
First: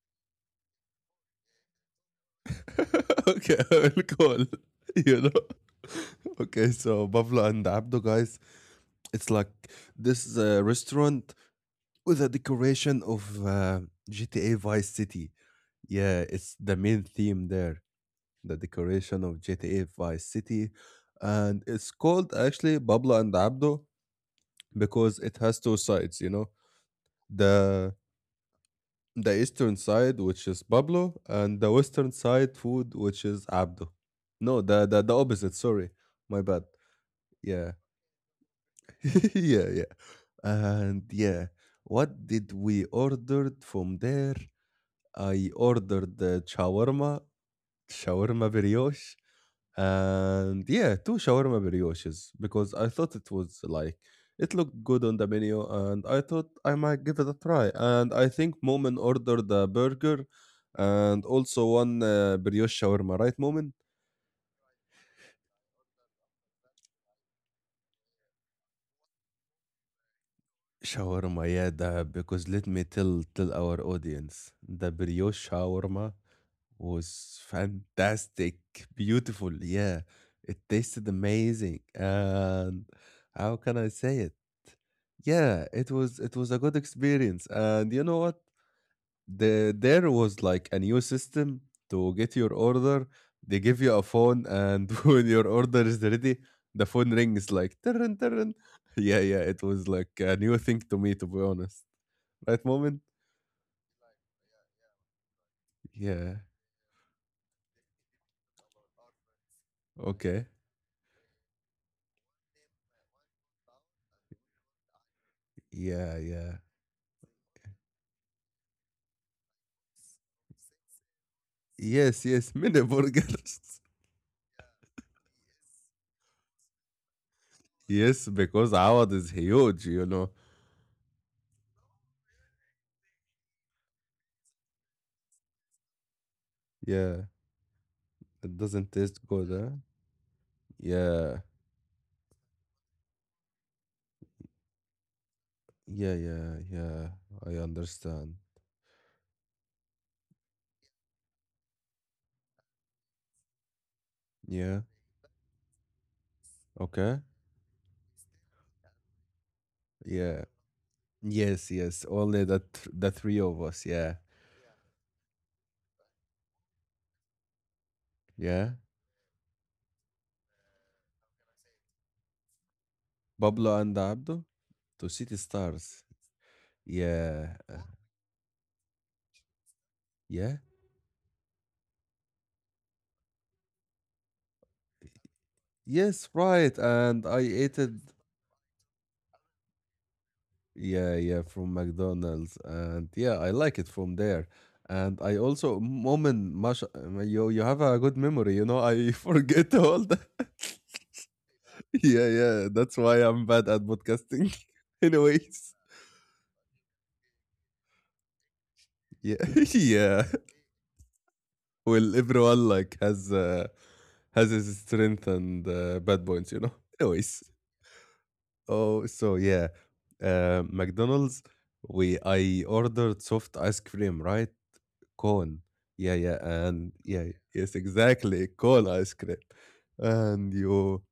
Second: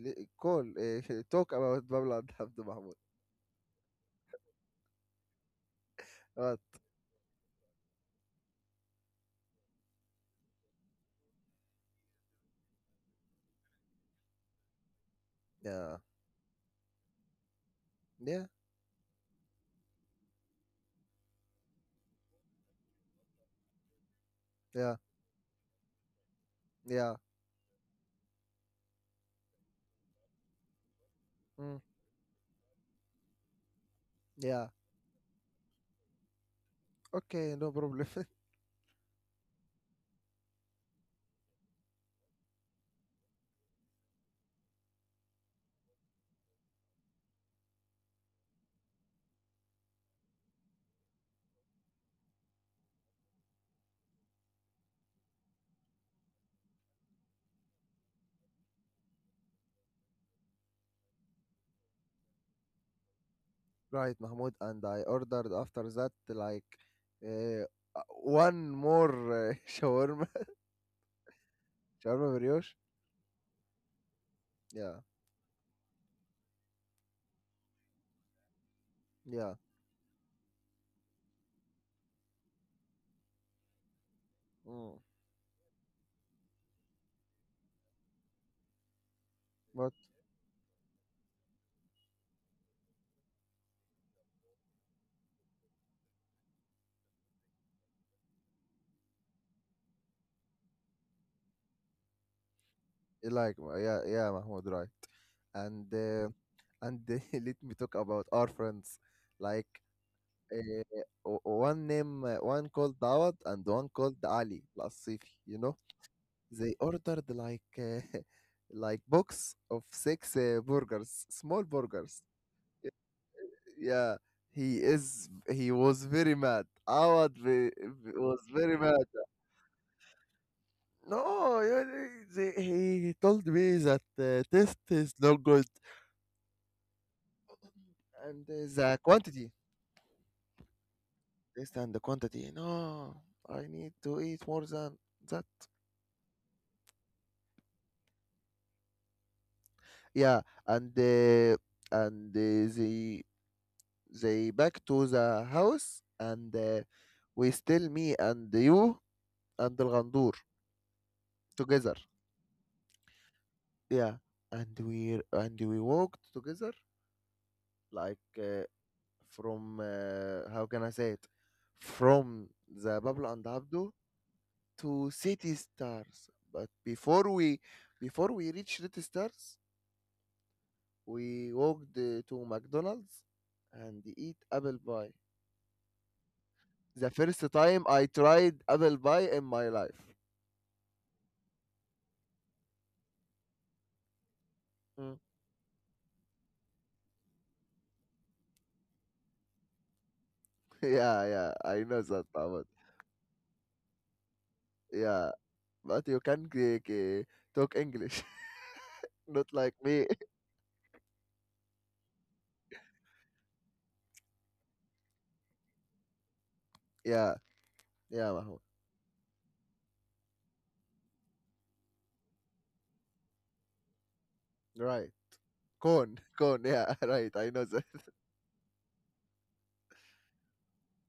S2: uh, call uh, talk about Pablo and Abdo, Mahmoud.
S1: Okay, I will call. You know?
S2: What?
S1: Okay, so Buffalo and Abdo, guys, it's like this is a restaurant with a decoration of uh, G T A Vice City.
S2: Yeah.
S1: Yeah, it's the main theme there,
S2: Yeah,
S1: the decoration of G T A Vice City. And it's called actually Babla and Abdo,
S2: yeah,
S1: because it has two sides, you know.
S2: yeah,
S1: The the eastern side, which is Pablo, and the
S2: mm,
S1: western side food, which is Abdo. No,
S2: yeah.
S1: the the, the opposite. Sorry, my bad.
S2: Okay,
S1: Yeah,
S2: no problem.
S1: yeah, yeah. And yeah, what did we ordered from there? I ordered the shawarma, shawarma brioche, and yeah, two shawarma brioches, because I thought it was like it looked good on the menu, and I thought I might give it a try. And I think Momin ordered the burger and also one uh, brioche shawarma, right, Momin?
S2: Right, Mahmoud, and I ordered after that like uh, uh, one more uh, shawarma,
S1: Shawarma, yeah, the,
S2: shawarma
S1: because let
S2: brioche.
S1: me tell tell our audience, the
S2: Yeah,
S1: brioche shawarma was fantastic, beautiful,
S2: yeah.
S1: yeah. It tasted amazing, and how can I say it?
S2: Mm.
S1: Yeah, it was it was a good experience. And you know what? The
S2: But
S1: there was like a new system to get your order. They give you a phone, and when your order is ready, the phone rings like turn turn. Yeah, yeah, it was like a new thing to me, to be honest. Right, moment?
S2: uh, like, uh, yeah, yeah, Mahmoud, right. And uh,
S1: Yeah.
S2: and let me talk about our friends, like
S1: Okay.
S2: uh, o- one name, uh, one called Dawad and one called Ali Al-Asifi. You know
S1: Yeah, yeah.
S2: they ordered like uh, like box of six uh, burgers, small burgers.
S1: Yes, yes, mini burgers.
S2: Yeah, he is he was very mad, Awad. Ve- ve-
S1: Yes,
S2: was
S1: because
S2: very mad.
S1: Awad is huge, you know.
S2: No you- they, He told me that uh, taste is not good,
S1: Yeah.
S2: and
S1: It
S2: uh,
S1: doesn't
S2: the
S1: taste good,
S2: quantity,
S1: huh? Yeah.
S2: taste and the quantity. No, I need to eat more than that.
S1: Yeah, yeah, yeah. I understand.
S2: Yeah. And uh, and uh, they they
S1: Yeah.
S2: back to the house, and uh,
S1: Okay.
S2: we still, me and you and the Gandur,
S1: Yeah. Yes,
S2: together.
S1: yes. Only the th the three of us. Yeah.
S2: Yeah, and we and we walked together, like uh,
S1: Yeah.
S2: from uh, how can I say it, from the Pablo and
S1: Pablo
S2: Abdo
S1: and Abdo to
S2: to
S1: City
S2: City
S1: Stars.
S2: Stars. But before
S1: Yeah.
S2: we
S1: uh,
S2: before we reach City Stars,
S1: Yeah.
S2: we walked uh, to McDonald's and eat apple pie.
S1: Yes, right.
S2: The
S1: And I
S2: first
S1: ate
S2: time
S1: it.
S2: I tried apple pie in my life.
S1: Yeah, yeah, from McDonald's. And yeah, I like it from there. And
S2: Mm.
S1: I also, moment, Mash, uh, you you have a good memory, you know. I forget all that.
S2: Yeah, yeah, I know
S1: Yeah,
S2: that,
S1: yeah.
S2: Ahmed.
S1: That's why I'm bad at podcasting.
S2: Yeah,
S1: Anyways.
S2: but you can g- g- talk English,
S1: Yeah,
S2: not like me.
S1: yeah. Well, everyone like has uh, has his strength and uh, bad points, you know.
S2: Yeah,
S1: Anyways,
S2: yeah, Mahmoud.
S1: oh, so yeah, uh, McDonald's. We I ordered soft ice cream, right?
S2: Right.
S1: Cone. Yeah,
S2: Cone,
S1: yeah,
S2: cone,
S1: and
S2: yeah,
S1: yeah, yeah,
S2: right, I know
S1: yes,
S2: that.
S1: exactly, cone ice cream. And you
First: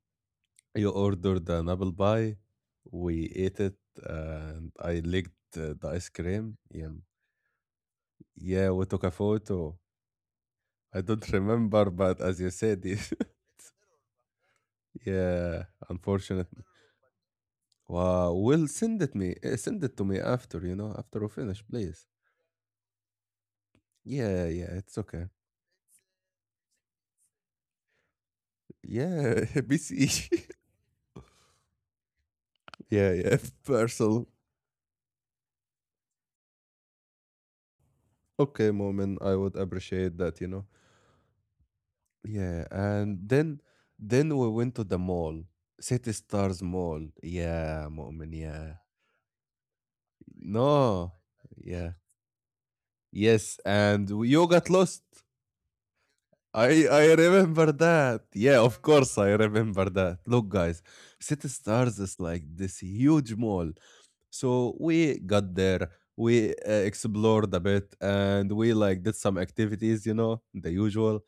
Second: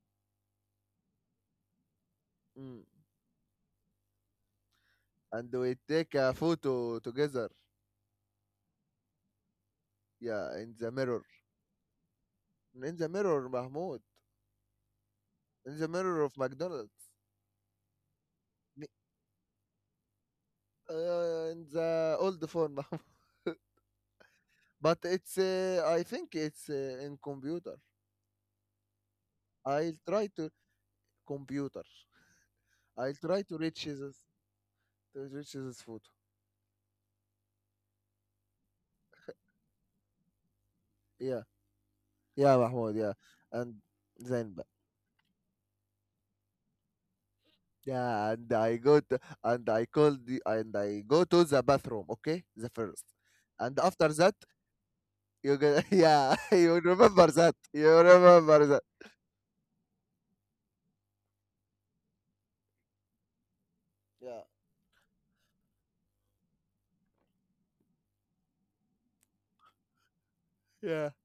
S1: you ordered an apple pie.
S2: Mm.
S1: We ate it, and I
S2: And
S1: licked uh,
S2: we
S1: the ice
S2: take a
S1: cream. Yeah,
S2: photo together,
S1: yeah. We took a photo.
S2: yeah, in the
S1: I
S2: mirror.
S1: don't remember, but as you said
S2: In
S1: it.
S2: the mirror, Mahmoud.
S1: Yeah,
S2: In the mirror of
S1: unfortunate.
S2: McDonald's.
S1: Wow, will
S2: Ni-
S1: send it me. eh, Send it to me after, you know, after we
S2: Uh,
S1: finish,
S2: in
S1: please.
S2: the old phone, Mahmoud.
S1: Yeah, yeah, it's
S2: But
S1: okay.
S2: it's, uh, I think it's uh, in computer.
S1: Yeah,
S2: I'll
S1: B C.
S2: try to, Computer.
S1: Yeah,
S2: I'll
S1: yeah,
S2: try to reach this,
S1: personal.
S2: to reach this photo.
S1: Okay, moment. I would appreciate that, you know.
S2: Yeah, yeah,
S1: Yeah,
S2: Mahmoud, yeah,
S1: and then,
S2: and
S1: then we
S2: then ba-
S1: went to the mall, City Stars Mall. Yeah,
S2: yeah,
S1: moment.
S2: and
S1: Yeah.
S2: I go to, and I call the and I
S1: No.
S2: go to the
S1: Yeah.
S2: bathroom. Okay, the first,
S1: Yes,
S2: and
S1: and
S2: after that
S1: you got lost.
S2: you go, yeah, you
S1: I I
S2: remember that,
S1: remember
S2: you
S1: that. Yeah,
S2: remember
S1: of
S2: that.
S1: course I remember that. Look, guys, City Stars is like this huge mall.
S2: Yeah,
S1: So we got there, we uh, explored a bit, and we like did some activities, you know, the
S2: yeah,
S1: usual.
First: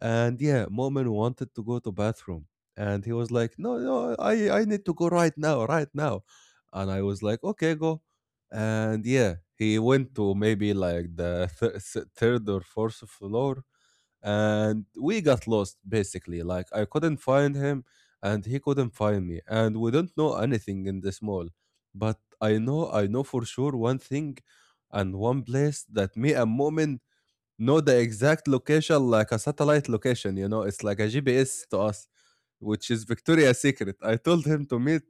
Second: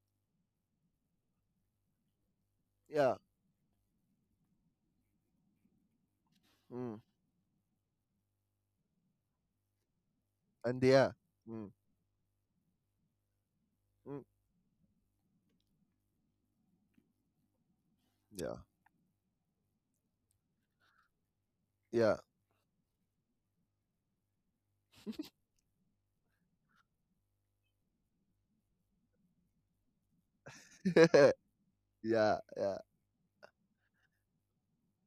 S1: And yeah, Mu'min wanted to go to bathroom, and he
S2: yeah,
S1: was like, no, no, I I need to go right now, right now. And
S2: mm.
S1: I was like, okay, go. And yeah, he went to maybe
S2: and
S1: like
S2: yeah,
S1: the
S2: mm.
S1: th- s- third or fourth floor.
S2: Mm.
S1: And we got lost basically, like I couldn't find him and he
S2: yeah,
S1: couldn't find me, and we don't know anything in this mall.
S2: yeah,
S1: But i know i know for sure one thing and one place that me and Momin, no, the exact location, like a satellite location, you know, it's like a G P S to us,
S2: yeah, yeah.
S1: which is Victoria's Secret. I told him to meet,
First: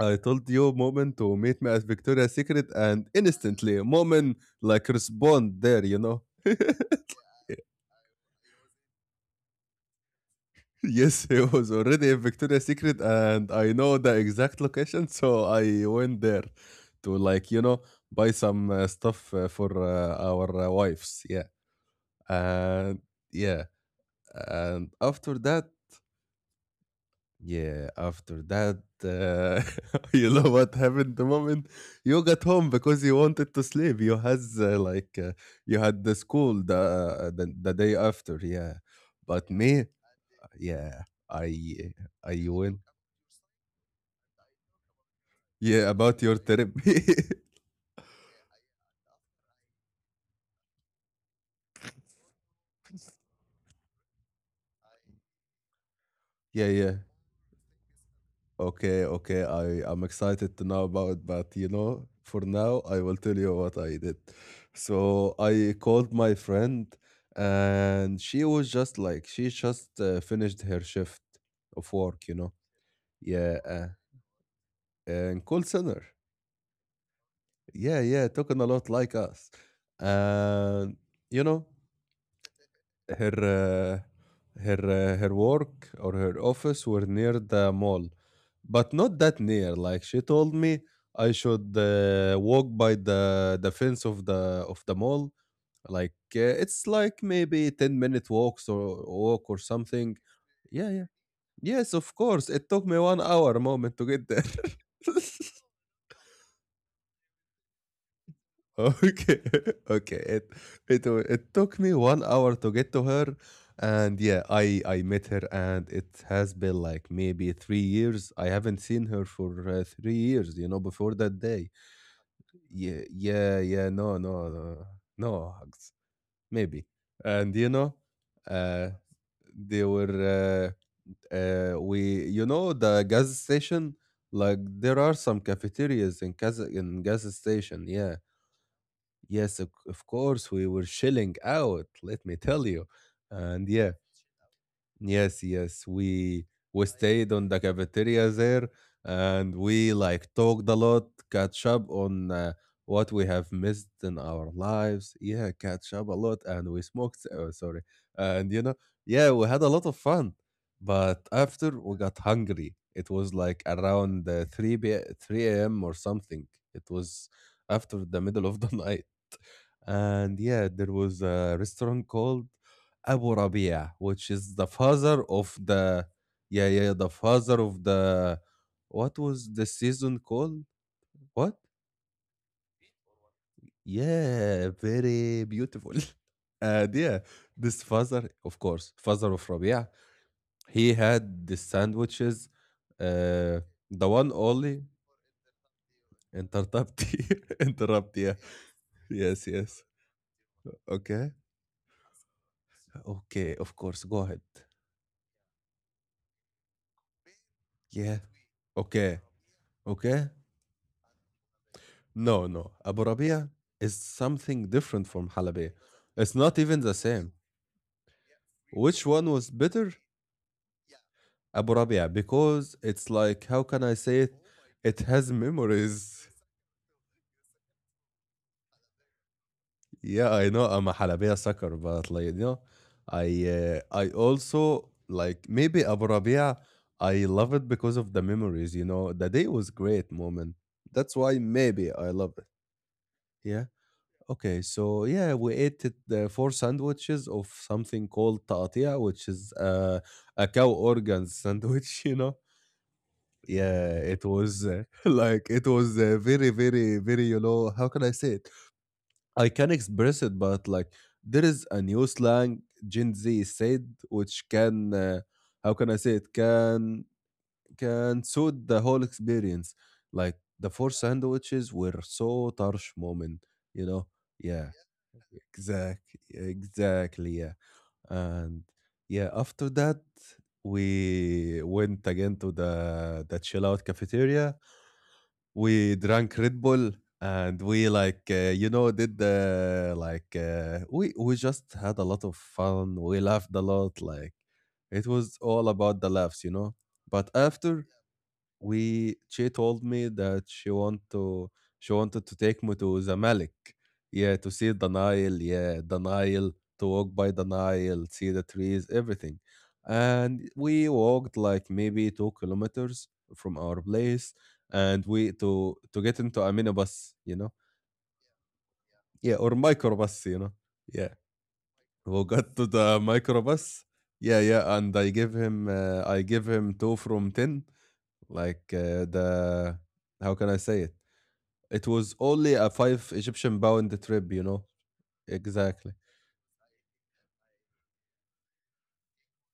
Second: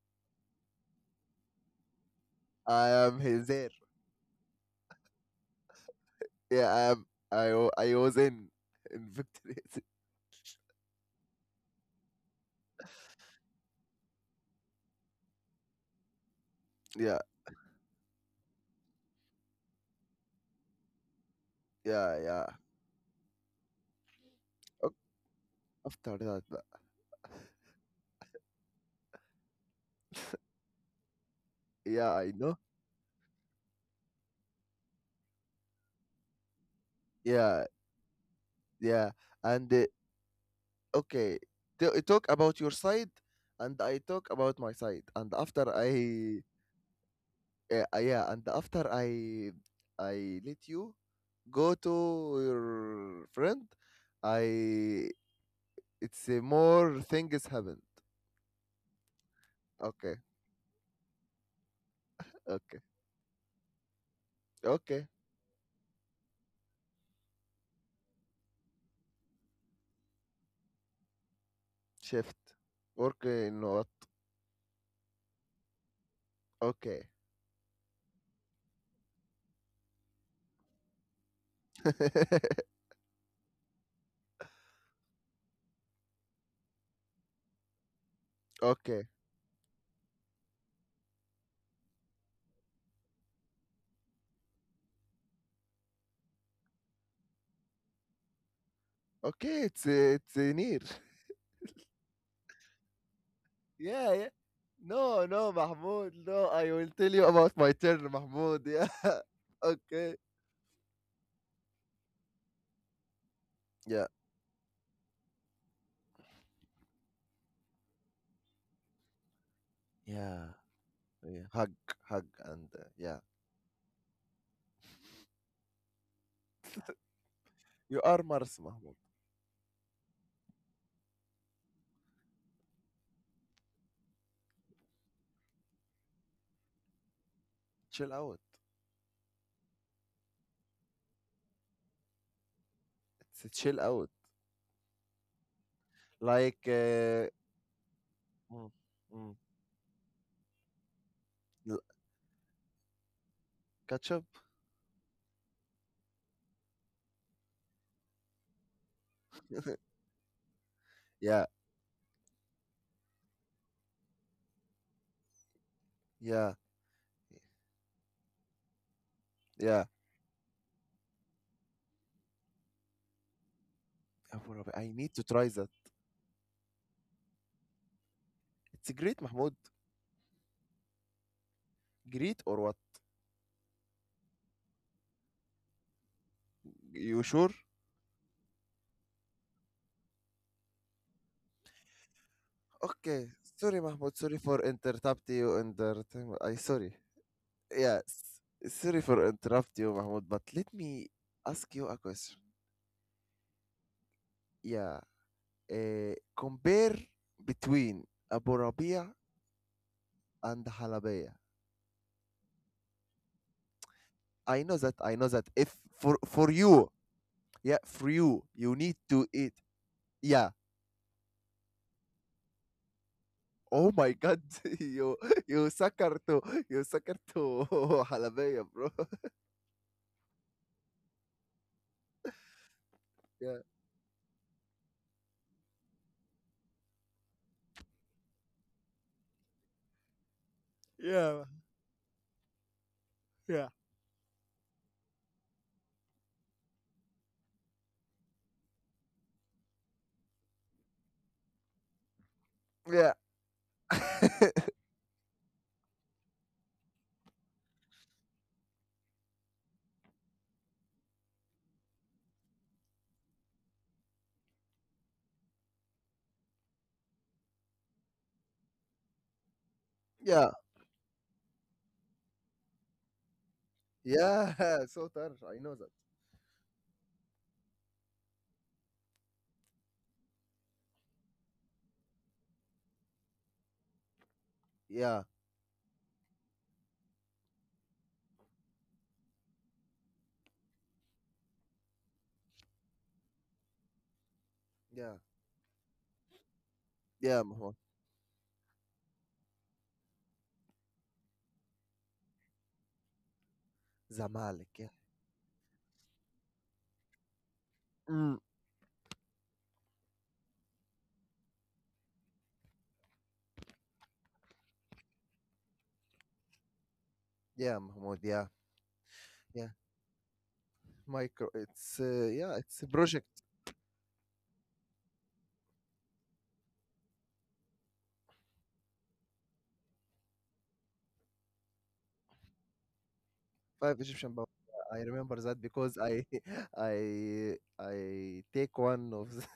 S1: I told you, Moment, to meet me at Victoria's Secret,
S2: I
S1: and
S2: am he- there.
S1: instantly, Moment, like, respond there, you know.
S2: Yeah, I am. I wa- I was in in victory.
S1: Yes, he was already in Victoria's Secret, and I know the exact location, so I went there to,
S2: Yeah,
S1: like, you know, buy some uh, stuff uh, for uh, our uh, wives. Yeah.
S2: yeah, yeah.
S1: And yeah. And
S2: Ok,
S1: after that,
S2: after that, ba-
S1: yeah, after that, uh, you know what happened the moment
S2: yeah,
S1: you
S2: I
S1: got
S2: know.
S1: home, because you wanted to sleep. You has uh, like uh, you had the school the, uh, the
S2: Yeah,
S1: the day after, yeah.
S2: yeah
S1: But
S2: and uh,
S1: me, yeah,
S2: okay t-
S1: I
S2: uh, talk
S1: I
S2: about your
S1: win.
S2: side and I talk about my side, and after
S1: Yeah,
S2: I,
S1: about your therapy.
S2: uh, uh, yeah, and after i i let you go to your friend. I It's uh,
S1: Yeah, yeah.
S2: more things happened.
S1: Okay, okay. I I'm
S2: Okay,
S1: excited to know about, but you know, for now,
S2: okay,
S1: I will tell you what I did.
S2: okay.
S1: So I called my friend, and she was just like she just uh, finished her shift of work, you
S2: Shift
S1: know.
S2: work
S1: Yeah,
S2: in what?
S1: uh, and call center.
S2: Okay.
S1: Yeah, yeah, talking a lot like us, and you know. her uh, her uh, her work or her office were near the mall, but
S2: Okay,
S1: not that near, like she told me i should uh, walk by the the fence of the of the mall. Like, uh, it's like maybe ten minute walks or walk or
S2: okay. It's
S1: something.
S2: uh, it's uh, near.
S1: Yeah, yeah, yes, of course it took me one hour, moment, to
S2: Yeah,
S1: get
S2: yeah.
S1: there.
S2: No, no, Mahmoud. No, I will tell you about my turn, Mahmoud. Yeah.
S1: Okay,
S2: Okay.
S1: okay. It it wa- it took me one hour to get to her,
S2: Yeah.
S1: and yeah, I I met her, and it has been like maybe three years. I haven't seen her for uh, three
S2: Yeah.
S1: years. You know, before that
S2: Yeah.
S1: day.
S2: Hug, hug, and uh,
S1: Yeah,
S2: yeah.
S1: yeah, yeah. No, no, no, no hugs. Maybe, and you know,
S2: You are Mars,
S1: uh,
S2: Mahmoud.
S1: they were uh, uh, we you know the gas station. Like there are some cafeterias in Kaz in gas station.
S2: Chill
S1: Yeah.
S2: out.
S1: Yes, of, of course, we were chilling out, let me tell you.
S2: It's a
S1: And
S2: chill
S1: yeah,
S2: out.
S1: yes, yes, we
S2: Like
S1: we
S2: uh,
S1: stayed on the cafeteria there,
S2: mm, mm,
S1: and we like talked a lot, catch
S2: l-
S1: up on uh, what we have missed in
S2: Ketchup.
S1: our lives. Yeah, catch up a lot, and we smoked, oh, sorry. And you know, yeah, we had a lot of fun. But
S2: Yeah.
S1: after we got hungry, it was like around uh, three p three a m or something.
S2: Yeah.
S1: It was after the middle of the night.
S2: Yeah.
S1: And yeah, there was a restaurant called Abu Rabia, which
S2: Abu
S1: is the
S2: Rabi, I need to
S1: father
S2: try
S1: of
S2: that.
S1: the — yeah, yeah, the father of the —
S2: It's
S1: what
S2: great,
S1: was
S2: Mahmoud.
S1: the season called? What?
S2: Great or what?
S1: Yeah, very beautiful. And yeah,
S2: You sure?
S1: this father, of course, father of Rabia, he had the sandwiches,
S2: Okay.
S1: uh,
S2: Sorry,
S1: the
S2: Mahmoud.
S1: one
S2: Sorry for
S1: only
S2: interrupting you. Inter- I sorry.
S1: interrupti,
S2: Yes.
S1: interrupt, yeah,
S2: Sorry for
S1: yes,
S2: interrupt
S1: yes,
S2: you, Mahmoud, but let me
S1: okay,
S2: ask you a question.
S1: okay, of course, go ahead,
S2: Yeah. Uh, compare between
S1: yeah,
S2: Abu Rabia
S1: okay, okay.
S2: and Halabaya.
S1: No, no. Abu Rabia is
S2: I
S1: something
S2: know that.
S1: different
S2: I know
S1: from
S2: that.
S1: Halabya.
S2: If for
S1: It's
S2: for
S1: not even
S2: you,
S1: the same.
S2: yeah, for you, you need
S1: Which
S2: to
S1: one was
S2: eat.
S1: better?
S2: Yeah.
S1: Abu Rabia, because it's like, how can
S2: Oh
S1: I
S2: my
S1: say it?
S2: God,
S1: It
S2: you
S1: has
S2: you sucker
S1: memories.
S2: to you sucker to Halabaya, bro.
S1: Yeah, I know I'm a Halabya sucker, but like, you know, I
S2: Yeah.
S1: uh, I also like maybe Abu Rabia. I love it because of the memories. You know, the day was great, moment. That's why
S2: Yeah,
S1: maybe I love it. Yeah.
S2: yeah.
S1: Okay, so yeah, we ate it, uh, four sandwiches of something called taqatia, which is uh, a cow organs sandwich, you know.
S2: Yeah.
S1: Yeah, it was uh, like it was uh, very, very, very, you know, how can I say it? I can express it, but like there is a new slang Gen Z said, which can, uh, how can I say it? Can can suit the whole experience. Like
S2: yeah.
S1: the four sandwiches were so tarsh moment, you know. Yeah.
S2: Yeah. So Tarsh, I know that.
S1: Exactly, exactly, yeah. And yeah, after that we went again to the the chill out cafeteria.
S2: Yeah.
S1: We drank Red Bull and we like uh, you know did the like uh, we we just had a lot of fun. We laughed a lot. Like it
S2: Yeah.
S1: was all about the laughs, you know. But
S2: Yeah, Mahmoud.
S1: after we she told me that she want to she wanted to take me to Zamalek, yeah, to see
S2: Zamalek.
S1: the Nile, yeah, the Nile, to walk by the Nile, see
S2: Mm,
S1: the trees, everything. And we walked like maybe two kilometers from our place, and we to to get into a minibus, you know,
S2: yeah, Mahmoud. Yeah,
S1: yeah, or
S2: yeah.
S1: microbus, you know, yeah.
S2: Micro. It's
S1: We
S2: uh,
S1: got
S2: yeah.
S1: to
S2: It's a
S1: the
S2: project.
S1: microbus, yeah, yeah, and I give him uh, I give him two from ten like uh, the how can I say it? It was only a five Egyptian pound
S2: Five
S1: trip,
S2: Egyptian
S1: you
S2: power.
S1: know.
S2: I remember that
S1: Exactly.
S2: because I I I take one of the.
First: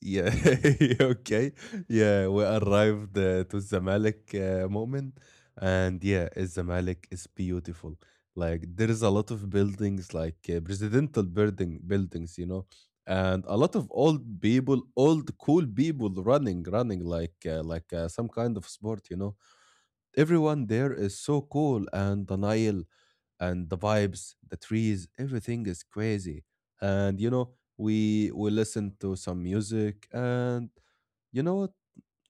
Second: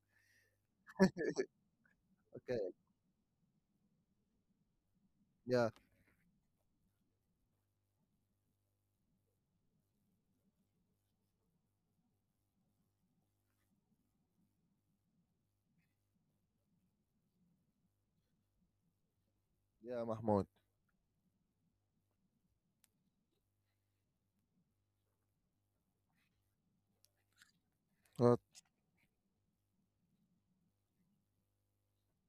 S1: Yeah. okay. Yeah, we
S2: Okay.
S1: arrived uh, to Zamalek uh, moment,
S2: Yeah.
S1: and yeah, Zamalek is beautiful. Like there is a lot of buildings, like uh, presidential building buildings, you know, and a lot of old people, old cool people running, running like uh, like uh, some kind of sport, you know.
S2: Yeah, Mahmoud.
S1: Everyone there is so cool, and the Nile and the vibes, the trees, everything is crazy. And you know, we
S2: What?
S1: we listen to some music, and you know what?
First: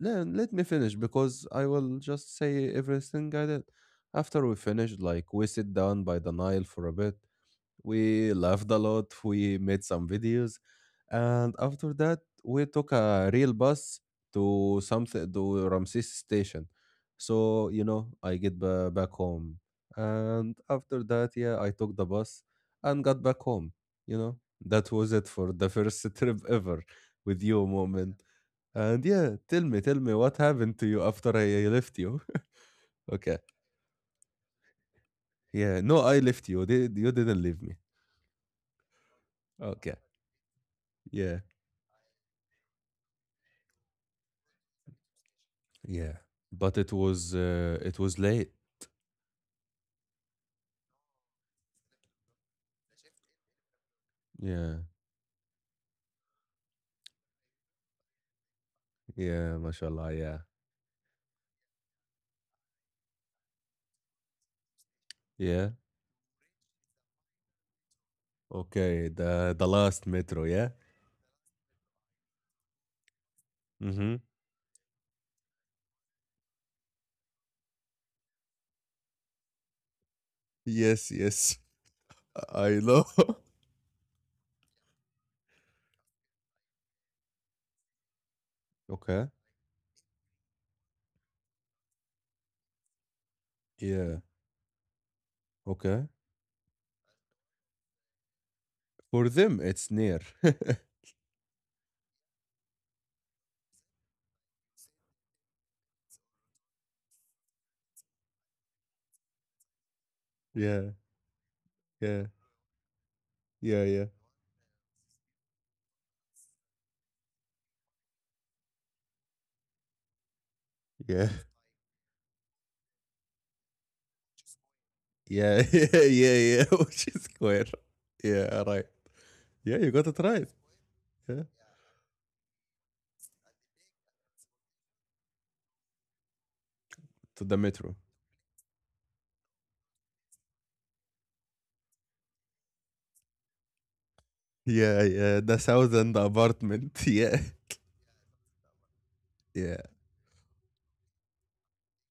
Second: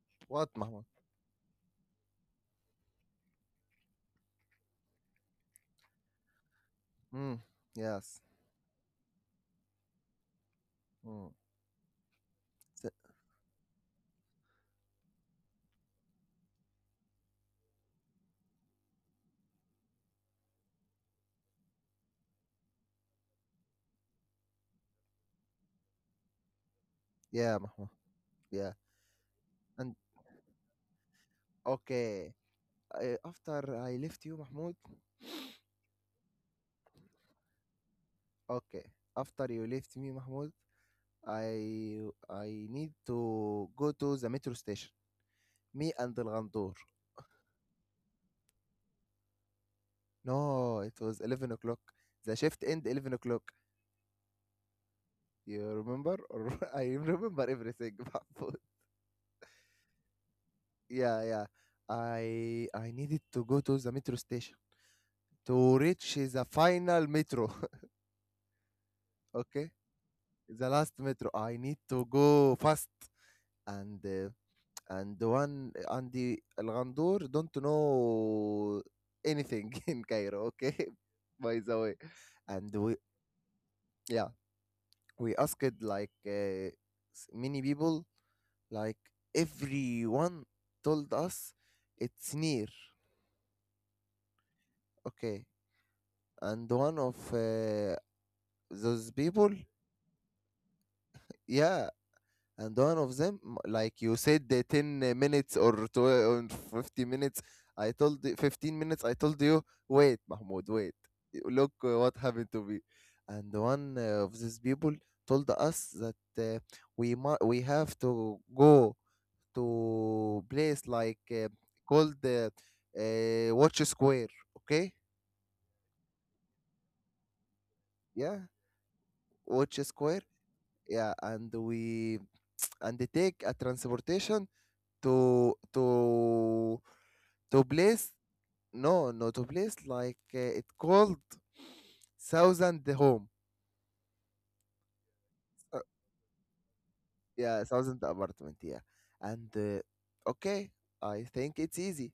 S1: Let,
S2: What,
S1: let me
S2: Mahmoud?
S1: finish because I will just say everything I did. After we finished, like we sit down by the Nile for a bit,
S2: Mm, yes.
S1: we laughed a lot, we made some videos,
S2: Mm.
S1: and after that, we
S2: s-
S1: took a real bus to something, to Ramses station. So, you know, I get ba- back home. And after that, yeah, I took the bus and got back home. You know, that was it for the first trip ever with
S2: Yeah,
S1: you,
S2: Mahmoud.
S1: moment.
S2: Yeah.
S1: And yeah, tell me,
S2: And
S1: tell me what happened to you after I left you.
S2: okay. I,
S1: Okay.
S2: after I left you, Mahmoud.
S1: Yeah. No, I left you. Did You didn't leave me.
S2: Okay. After you
S1: Okay.
S2: left me, Mahmoud,
S1: Yeah.
S2: I I need to go to the metro station. Me and
S1: Yeah,
S2: the,
S1: but it was uh, it was late.
S2: no, it was eleven o'clock. The shift end eleven o'clock.
S1: Yeah,
S2: You remember? Or I remember everything, Mahfouz.
S1: yeah, mashallah. Yeah,
S2: Yeah, yeah. I I needed to go to the metro station
S1: yeah.
S2: to reach the final metro.
S1: Okay, the the
S2: Okay,
S1: last metro.
S2: the
S1: Yeah.
S2: last metro. I need to go fast. And
S1: Mm-hmm.
S2: uh, and the one, and the Al-Ghandour don't know anything in Cairo. Okay,
S1: Yes, yes.
S2: by the way.
S1: I
S2: And we
S1: know.
S2: yeah, we asked like uh, s- many people. Like
S1: okay.
S2: everyone told us it's near.
S1: Yeah.
S2: Okay.
S1: Okay.
S2: And one of uh, those
S1: For
S2: people,
S1: them, it's near.
S2: yeah. And one of them, m- like you said, the ten minutes or twelve or fifty minutes, I told you- fifteen minutes, I told you, wait, Mahmoud,
S1: yeah.
S2: wait. Look uh, what
S1: Yeah.
S2: happened to me. And
S1: Yeah.
S2: one
S1: Yeah.
S2: uh, of these people told us that uh, we mu- we have to go to place like
S1: Yeah.
S2: uh, called uh, uh, Watch Square. Okay,
S1: Yeah. Yeah. Yeah. Yeah. Which is square.
S2: yeah,
S1: Yeah. Right.
S2: Watch
S1: Yeah, you got
S2: Square.
S1: it right.
S2: Yeah,
S1: Yeah.
S2: and we and they take a transportation to to
S1: To the
S2: to
S1: metro.
S2: place no no to place like uh, it called thousand home,
S1: Yeah. Yeah. The
S2: uh,
S1: thousand apartment. Yeah.
S2: yeah, thousand apartment. Yeah, and uh,
S1: Yeah.
S2: okay, I think it's easy.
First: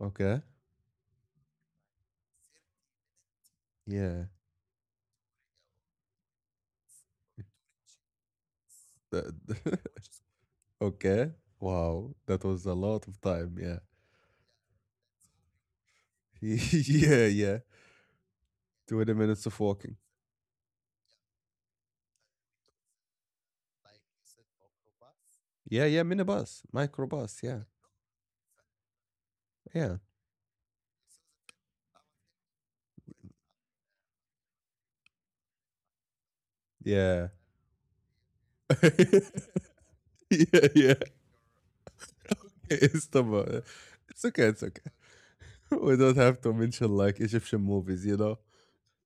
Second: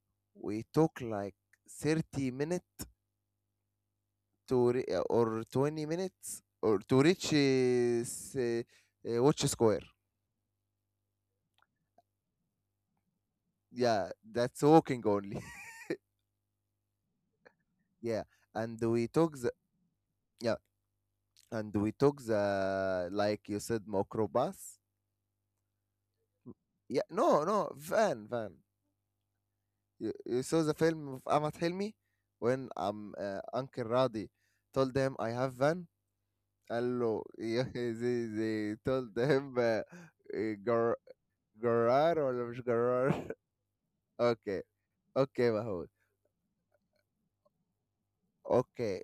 S1: Okay.
S2: We took like thirty minutes
S1: Yeah.
S2: to re- or twenty minutes or to reach uh, s- uh, uh, Watch
S1: That
S2: Square.
S1: okay. Wow, that was a lot of time. Yeah.
S2: Yeah, that's walking only.
S1: yeah, yeah.
S2: Yeah, and we
S1: twenty
S2: took
S1: minutes
S2: the
S1: of walking.
S2: yeah, and we took the, like you said, microbus.
S1: Yeah, yeah, minibus,
S2: Yeah,
S1: microbus.
S2: no
S1: Yeah,
S2: no van, van.
S1: yeah,
S2: you, you saw the film of Ahmad Hilmi when um uh, Uncle Radi told them I have van, hello,
S1: yeah.
S2: yeah? They, they told them, uh, uh,
S1: yeah, yeah.
S2: gar garar or مش
S1: It's
S2: garar.
S1: the mo- yeah. It's okay. It's
S2: Okay,
S1: okay.
S2: okay, Mahmoud.
S1: We don't have to mention like Egyptian movies, you know?
S2: Okay,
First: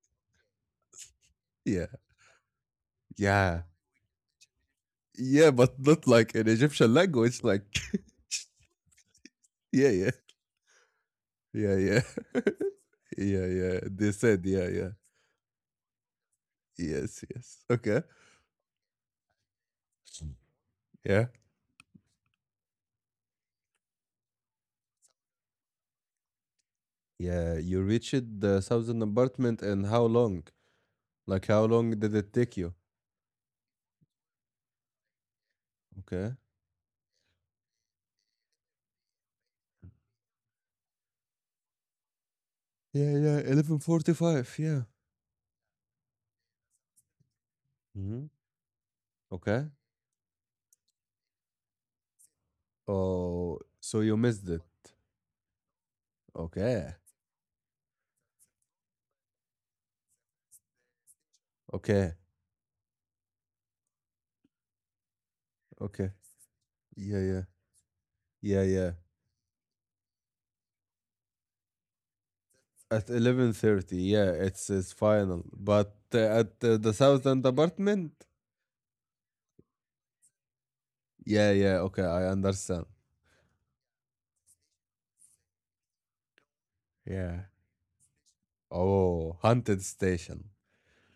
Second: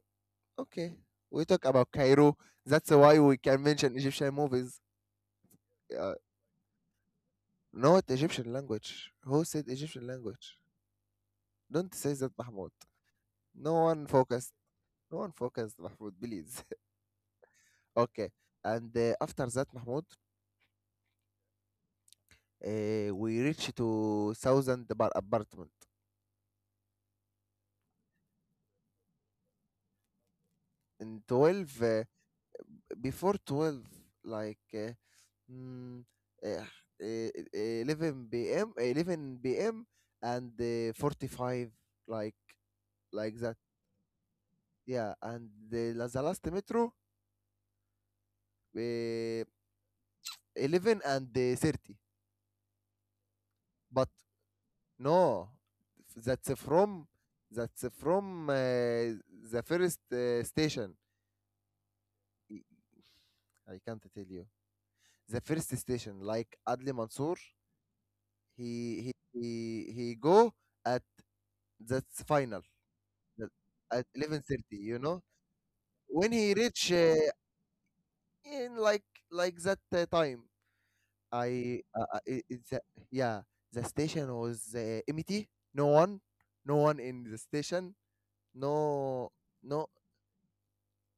S2: okay. We talk
S1: Yeah,
S2: about Cairo. That's why we
S1: yeah,
S2: can mention Egyptian movies.
S1: yeah, but not
S2: Uh,
S1: like in Egyptian language. Like,
S2: not Egyptian language. Who said
S1: yeah,
S2: Egyptian
S1: yeah,
S2: language?
S1: yeah,
S2: Don't
S1: yeah,
S2: say that, Mahmoud.
S1: yeah,
S2: No
S1: yeah.
S2: one
S1: They said,
S2: focused.
S1: yeah, yeah.
S2: No one focused, Mahmoud, please.
S1: Yes, yes. Okay.
S2: Okay. And uh, after that, Mahmoud,
S1: Yeah.
S2: uh, we reach to thousand bar apartment.
S1: Yeah, you reached the thousand apartment and how long?
S2: In
S1: Like how
S2: twelve,
S1: long
S2: uh,
S1: did it take you?
S2: before twelve, like uh, mm,
S1: Okay.
S2: uh, uh, eleven p m, eleven p m, and uh, forty-five, like
S1: Yeah,
S2: like
S1: yeah,
S2: that.
S1: eleven forty-five. Yeah.
S2: Yeah, and the, la- the last metro
S1: Hmm.
S2: uh,
S1: Okay.
S2: eleven and uh, thirty.
S1: Oh, so
S2: But
S1: you missed it.
S2: no, that's
S1: Okay.
S2: from that's from uh, the first uh, station.
S1: Okay.
S2: I I can't tell you the first
S1: Okay.
S2: station. Like Adli
S1: Yeah,
S2: Mansour,
S1: yeah. Yeah,
S2: he
S1: yeah.
S2: he he, he go at that's final
S1: At
S2: that-
S1: eleven thirty.
S2: at
S1: Yeah, it's
S2: eleven thirty.
S1: it's
S2: You know
S1: final. But uh,
S2: when he
S1: at uh,
S2: reach
S1: the
S2: uh,
S1: thousand apartment?
S2: in like like that uh, time,
S1: Yeah, yeah.
S2: I uh,
S1: Okay,
S2: uh,
S1: I
S2: i- it's a,
S1: understand.
S2: yeah, the station was uh, empty. No one, no one in the
S1: Yeah.
S2: station. No,
S1: Oh, haunted
S2: no,
S1: station.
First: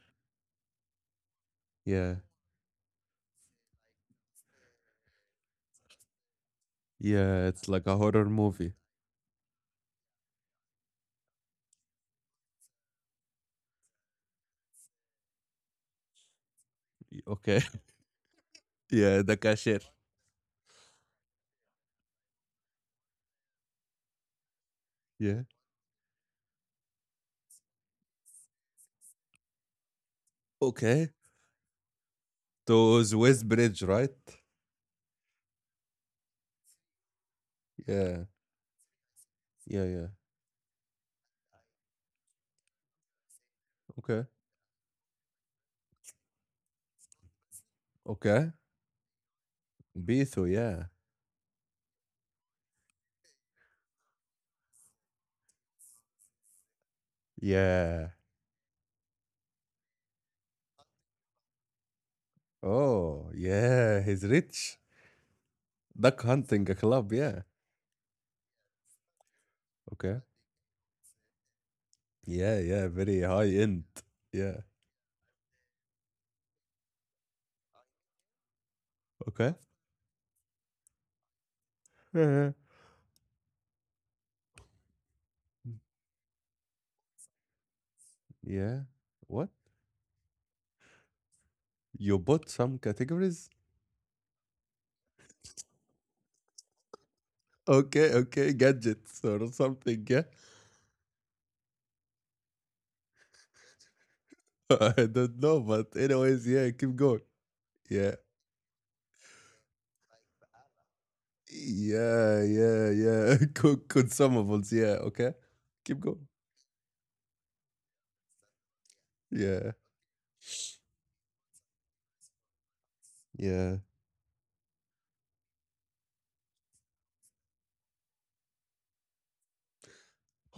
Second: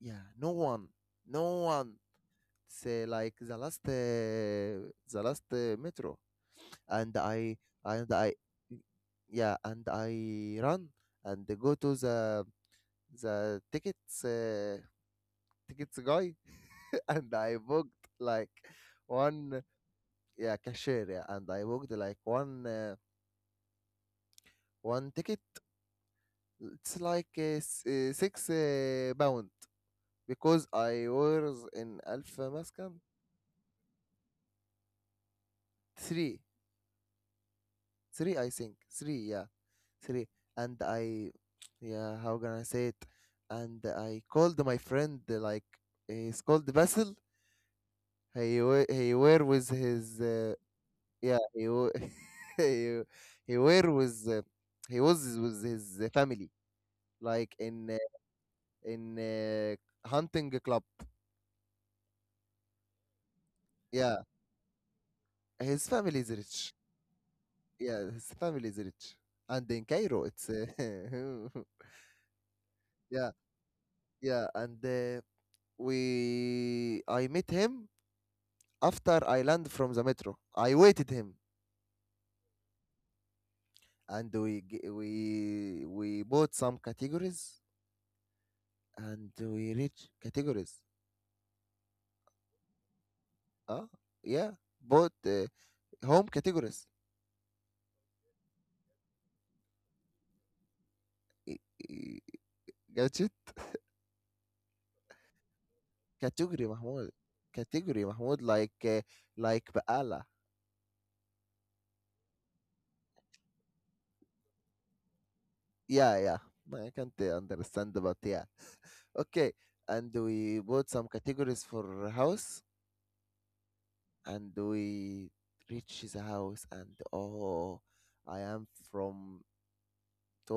S2: yeah, no one, no one.
S1: Yeah.
S2: Say like the last, uh, the last uh, metro, and
S1: Yeah,
S2: I
S1: it's like a
S2: and
S1: horror
S2: I,
S1: movie.
S2: yeah, and I run and go to the the tickets uh, tickets guy, and I
S1: Okay.
S2: booked like
S1: Yeah, the
S2: one
S1: cashier.
S2: yeah, cashier, yeah, and I booked like one. Uh, one ticket.
S1: Yeah.
S2: It's like uh, s- uh, six uh, pound, because I
S1: Okay.
S2: was in Alpha Mascom.
S1: To the West Bridge, right?
S2: three,
S1: Yeah.
S2: three I think, Three, yeah,
S1: Yeah, yeah.
S2: three. And I, yeah, how can I say it? And
S1: Okay.
S2: I called my friend, uh, like he's called Basil.
S1: Okay.
S2: He wa- he were with his,
S1: Beto,
S2: uh,
S1: yeah.
S2: yeah, he wa- he he were with, uh, he was with his family, like in uh,
S1: Yeah.
S2: in uh, hunting club.
S1: Oh, yeah.
S2: Yeah,
S1: He's rich.
S2: his family
S1: Duck
S2: is
S1: hunting a
S2: rich.
S1: club, yeah.
S2: Yeah, his family is rich. And in
S1: Okay.
S2: Cairo, it's uh,
S1: Yeah, yeah. Very
S2: yeah,
S1: high end.
S2: yeah.
S1: Yeah.
S2: And uh, we, I met him after I
S1: Okay.
S2: land from the metro. I waited him,
S1: Uh-huh.
S2: and we g- we we bought some categories,
S1: Yeah.
S2: and
S1: What?
S2: we reached categories.
S1: You bought some categories?
S2: Ah, yeah, bought uh, home categories.
S1: Okay, okay. Gadgets or something, yeah.
S2: I- I- Got it?
S1: I don't know, but anyways,
S2: Category,
S1: yeah, keep
S2: Mahmoud,
S1: going.
S2: category,
S1: Yeah.
S2: Mahmoud, like uh, like Baala.
S1: Yeah, yeah, yeah. Could could some of us, yeah, okay? Keep
S2: Yeah,
S1: going.
S2: yeah. I can't uh, understand, but yeah. Okay,
S1: Yeah,
S2: and we bought some categories for house,
S1: yeah.
S2: and we reach the house, and oh, I am from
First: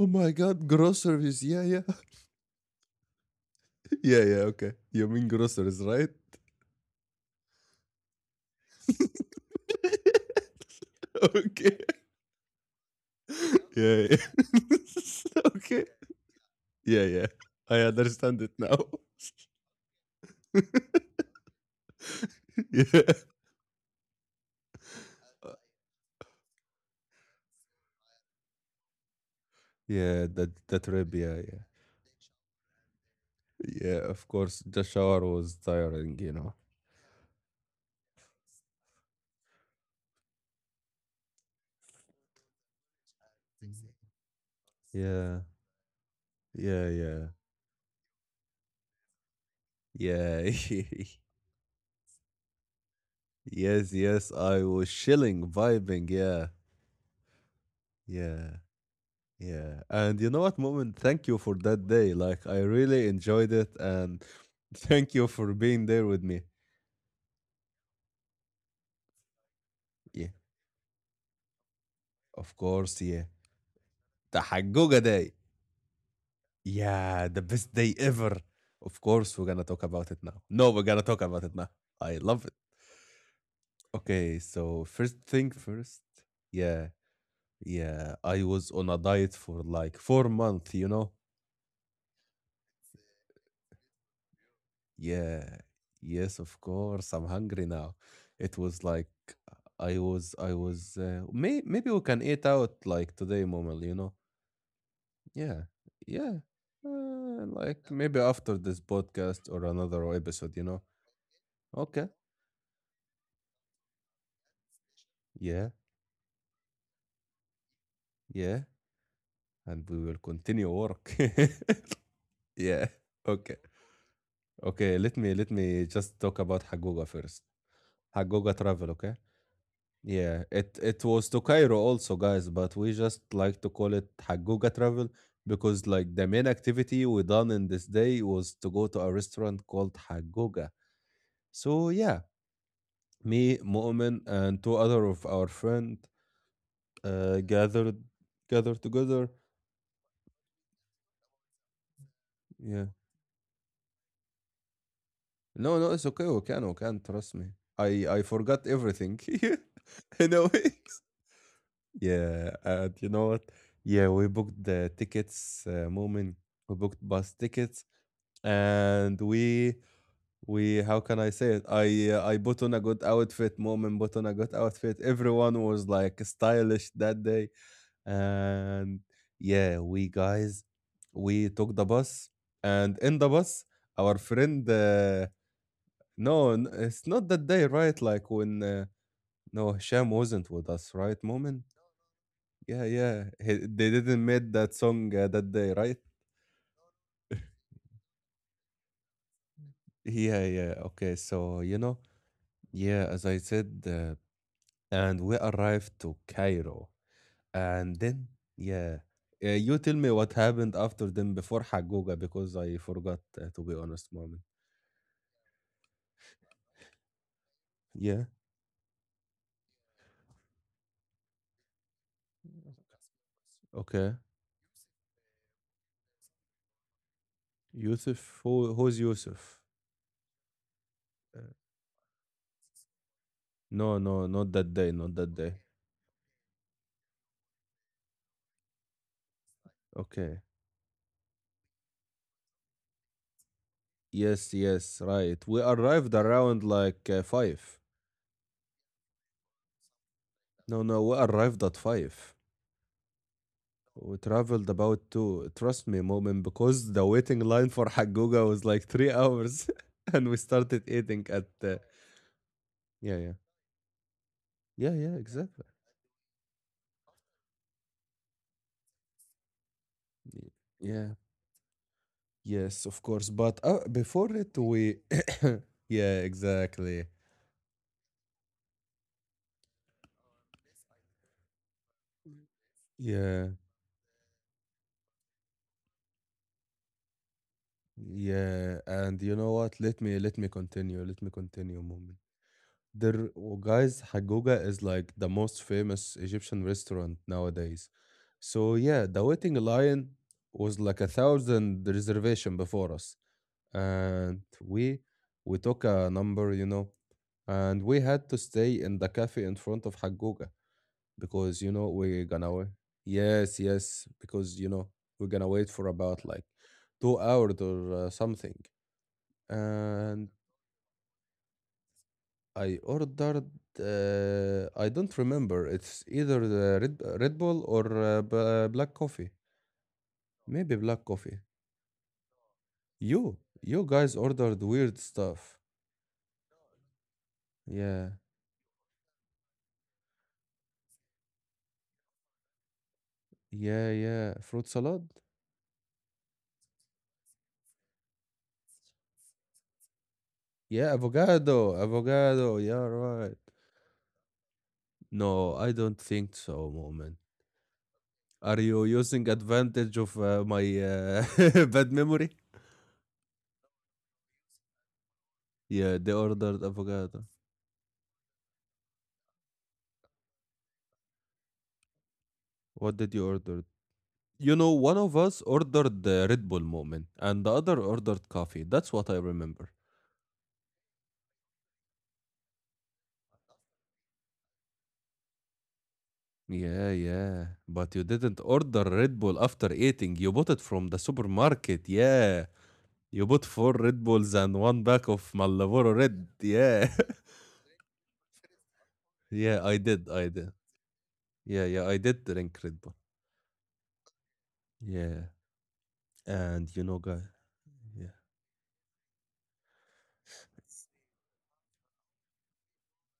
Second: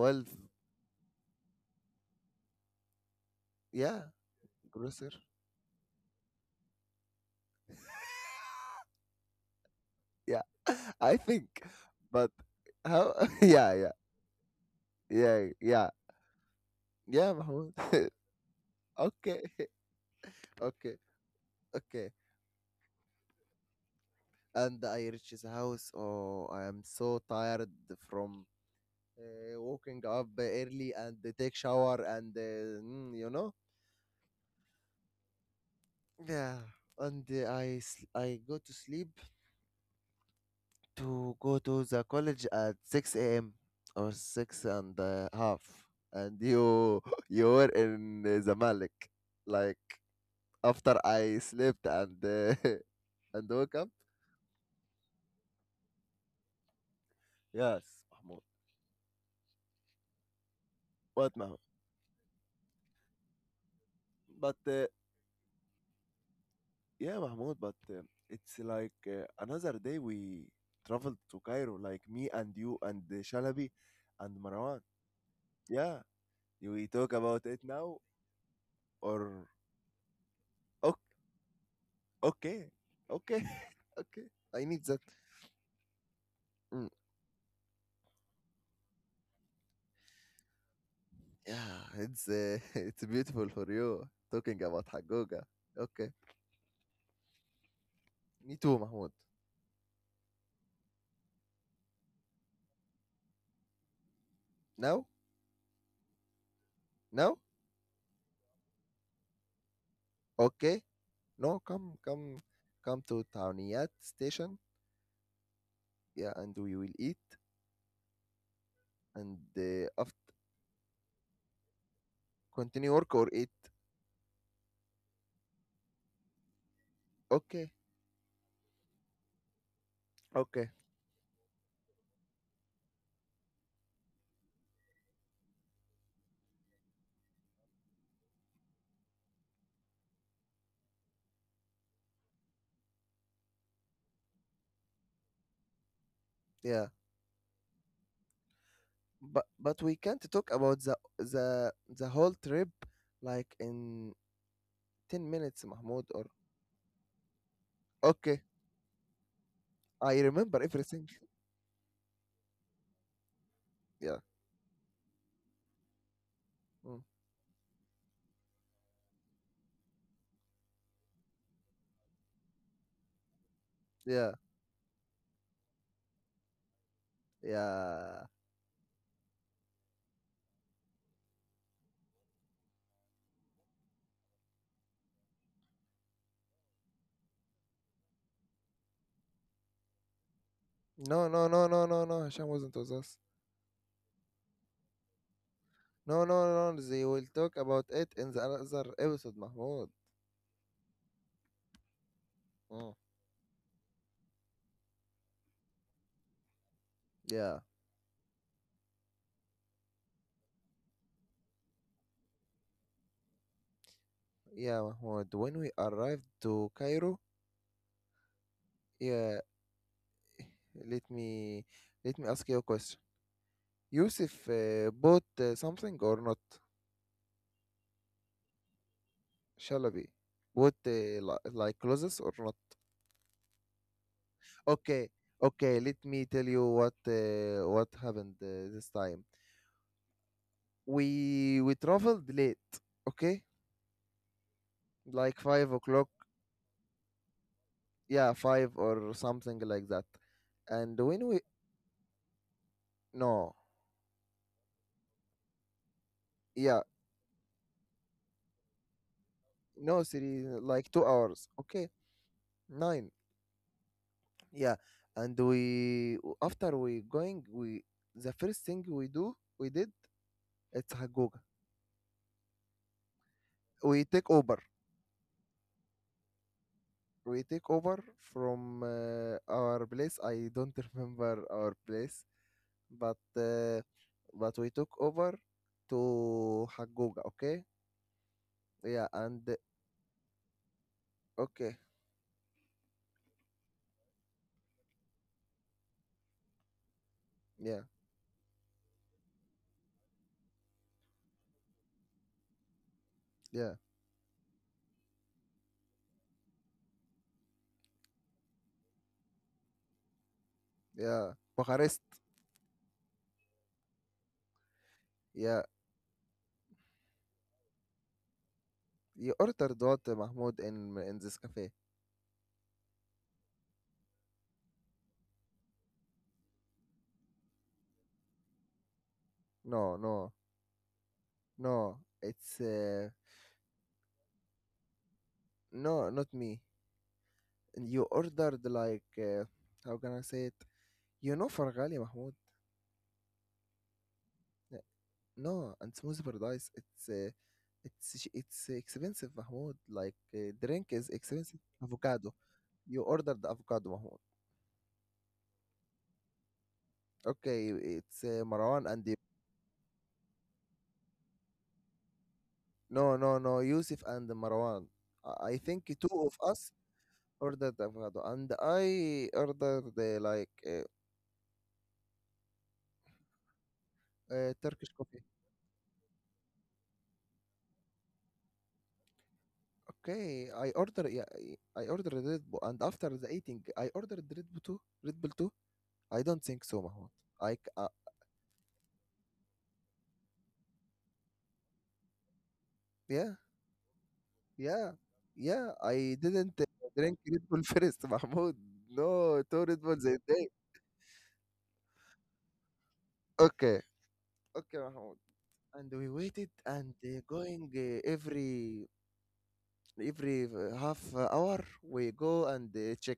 S1: Oh my god, groceries, yeah, yeah.
S2: yeah,
S1: Yeah, yeah, okay.
S2: grocer,
S1: You mean groceries, right?
S2: yeah, I think,
S1: okay.
S2: but how, yeah, yeah,
S1: Yeah, yeah.
S2: yeah,
S1: okay.
S2: yeah,
S1: Yeah, yeah.
S2: yeah, Mahmoud,
S1: I understand it now.
S2: okay, okay, okay,
S1: yeah.
S2: and I reach the house. Oh, I am so tired from uh, waking up
S1: Yeah, that that
S2: early and
S1: trip, yeah,
S2: take
S1: yeah.
S2: shower and, uh, mm, you know.
S1: Yeah, of course, the shower was tiring, you know.
S2: Yeah, and uh, I sl- I go to sleep to go to the college at six a m or six and a
S1: Yeah,
S2: half, and
S1: yeah,
S2: you
S1: yeah.
S2: you were in uh, the Malik, like
S1: Yeah.
S2: after I slept and uh, and woke up.
S1: yes, yes. I was chilling, vibing. Yeah.
S2: Yes, Mahmoud.
S1: Yeah. Yeah. And you know what, Moment? Thank
S2: But
S1: you for
S2: Mahmoud,
S1: that day. Like, I really enjoyed it. And
S2: but uh,
S1: thank you for being there with me.
S2: yeah, Mahmoud. But uh, it's like uh, another day
S1: Yeah.
S2: we traveled to Cairo, like me and
S1: Of
S2: you
S1: course.
S2: and uh,
S1: Yeah.
S2: Shalabi and
S1: The
S2: Marwan.
S1: Haguga day.
S2: Yeah, you, we talk
S1: Yeah. The
S2: about it
S1: best day
S2: now
S1: ever. Of course, we're
S2: or?
S1: going to talk about it now. No, we're going
S2: Okay,
S1: to talk about it now. I love it.
S2: okay, okay, okay.
S1: Okay.
S2: I
S1: So,
S2: need that.
S1: first thing first. Yeah.
S2: Mm,
S1: Yeah. I was on a diet for like four months, you know?
S2: yeah, it's uh, it's beautiful for you talking about Hagoga.
S1: Yeah,
S2: Okay,
S1: yes, of course. I'm hungry now.
S2: me
S1: It
S2: too,
S1: was like
S2: Mahmoud.
S1: I was, I was. Uh, may, maybe we can eat out like today, Momal. You know?
S2: No,
S1: Yeah, yeah.
S2: no,
S1: Uh, like maybe after this podcast or another episode. You
S2: okay,
S1: know?
S2: no. Come,
S1: Okay.
S2: come, come to Tawniyat station.
S1: Yeah,
S2: Yeah, and we will eat,
S1: yeah.
S2: and
S1: And
S2: uh,
S1: we
S2: after
S1: will continue work. yeah.
S2: continue work or eat.
S1: Okay. Okay. Let me let me just talk about Hagoga first.
S2: Okay,
S1: Hagoga travel. Okay. Yeah,
S2: okay,
S1: it it was to Cairo also, guys, but we just like to call it Haguga travel because like the main activity we done in this day was to go to a restaurant called Haguga. So yeah, me, Mu'min, and two other of our friend
S2: yeah.
S1: uh, gathered gathered together.
S2: But but we can't talk about the the the whole trip
S1: Yeah.
S2: like in ten minutes,
S1: No, no, it's
S2: Mahmoud.
S1: okay.
S2: Or
S1: We can, we can. Trust me. I I
S2: okay,
S1: forgot everything.
S2: I
S1: in a
S2: remember
S1: way.
S2: everything.
S1: Yeah, and you know what? Yeah,
S2: Yeah.
S1: we booked the tickets, uh, moment. We booked
S2: Mm.
S1: bus tickets, and we we how can I say it? I uh, I put on a good outfit. Moment put on a
S2: Yeah,
S1: good outfit. Everyone was like stylish that day,
S2: yeah.
S1: and yeah, we guys we took the bus, and in the bus, our friend. Uh, no, n- it's not that day, right? Like when uh, no Hisham wasn't with us, right?
S2: No, no,
S1: Moment.
S2: no, no, no, no. Hisham wasn't
S1: Yeah,
S2: with us.
S1: yeah. He, they didn't make that song uh, that day, right?
S2: No, no, no. no, They will talk about it in the other episode, Mahmoud.
S1: Yeah, yeah. Okay, so you know,
S2: Mm.
S1: yeah, as I said, uh, and we arrived to Cairo,
S2: Yeah,
S1: and then yeah, uh, you tell me what happened after them before Haguga because I forgot uh, to be honest, moment.
S2: yeah, Mahmoud. When we arrived to Cairo,
S1: Yeah.
S2: yeah, let me let me ask you a question.
S1: Okay.
S2: Yusuf uh, bought uh, something or not?
S1: Yusuf, who who's Yusuf?
S2: Shalabi bought uh,
S1: Uh,
S2: li- like clothes or not?
S1: no, no, not that day,
S2: Okay,
S1: not that day.
S2: okay. Let me tell you what uh, what happened uh, this time.
S1: Okay.
S2: We we traveled late. Okay,
S1: Yes, yes, right.
S2: like
S1: We
S2: five o'clock,
S1: arrived around like uh, five.
S2: yeah, five or something like that.
S1: No,
S2: And
S1: no, we
S2: when we,
S1: arrived at five.
S2: no,
S1: We traveled about two, trust me, moment,
S2: yeah,
S1: because the waiting line for Hagoga was like three hours,
S2: no,
S1: and we
S2: three,
S1: started
S2: like two
S1: eating at
S2: hours
S1: the
S2: okay, nine,
S1: yeah, yeah,
S2: yeah.
S1: yeah, yeah,
S2: And
S1: exactly.
S2: we, after we going, we, the first thing we do, we did,
S1: Y-
S2: it's
S1: Yeah,
S2: hagoga.
S1: yes, of course. But uh,
S2: We take
S1: before it,
S2: over,
S1: we yeah, exactly.
S2: we take over from uh, our place. I don't remember our place, but
S1: Yeah,
S2: uh, but we took over to hagoga. Okay,
S1: yeah,
S2: yeah,
S1: and you
S2: and
S1: know what? Let me let me continue. Let me
S2: okay,
S1: continue, moment. There, w- guys, Hagoga is like the most famous Egyptian restaurant
S2: yeah,
S1: nowadays. So yeah, the waiting line was like a thousand reservation before us,
S2: yeah.
S1: and we we took a number, you know, and we had to stay in the cafe in front of Hagoga
S2: Yeah,
S1: because you know
S2: Bucharest.
S1: we're gonna wait. Yes, yes, because you know we're gonna
S2: Yeah,
S1: wait for about like two hours or uh, something,
S2: you ordered what,
S1: and
S2: Mahmoud, in in this cafe?
S1: I ordered, uh, I don't remember. It's either the Red, Red Bull or uh, b- black coffee.
S2: No, no,
S1: Maybe black coffee.
S2: no. It's uh,
S1: You, you guys ordered weird stuff.
S2: no, not me. You
S1: Yeah,
S2: ordered like uh, how can I say it? You know Fargali, Mahmoud.
S1: yeah, yeah. Fruit
S2: Yeah,
S1: salad?
S2: no, and smoothie paradise. It's uh, it's sh- it's expensive, Mahmoud. Like uh, drink
S1: Yeah,
S2: is expensive.
S1: avocado,
S2: Avocado.
S1: avocado. Yeah,
S2: You
S1: right.
S2: ordered avocado, Mahmoud.
S1: No, I don't think so, moment.
S2: Okay, it's uh,
S1: Are you
S2: Marwan and the,
S1: using advantage of uh, my uh, bad memory?
S2: no, no, no. Yusuf and Marwan. I I think
S1: Yeah, they
S2: two of
S1: ordered
S2: us
S1: avocado.
S2: ordered avocado, and I ordered uh, like uh,
S1: What did you order?
S2: uh,
S1: You know,
S2: Turkish
S1: one of
S2: coffee.
S1: us ordered the Red Bull moment, and the other ordered coffee. That's what I remember.
S2: Okay, I order, yeah, I I ordered Red Bull, and after the eating I ordered Red Bull too. Red Bull too. I don't think so,
S1: Yeah,
S2: Mahmoud.
S1: yeah.
S2: Like uh,
S1: But you didn't order Red Bull after eating. You bought it from the supermarket. Yeah. You
S2: yeah,
S1: bought four Red Bulls and one
S2: yeah,
S1: pack of
S2: yeah.
S1: Malboro
S2: I
S1: Red.
S2: didn't uh,
S1: Yeah.
S2: drink Red Bull first, Mahmoud. No,
S1: yeah,
S2: two
S1: I
S2: Red Bulls
S1: did.
S2: a
S1: I
S2: day.
S1: did. Yeah, yeah. I did drink Red Bull.
S2: Okay, okay, Mahmoud.
S1: Yeah.
S2: And we waited
S1: And you
S2: and
S1: know, guy.
S2: uh, going uh,
S1: Yeah.
S2: every every uh, half eh, hour we go and uh, check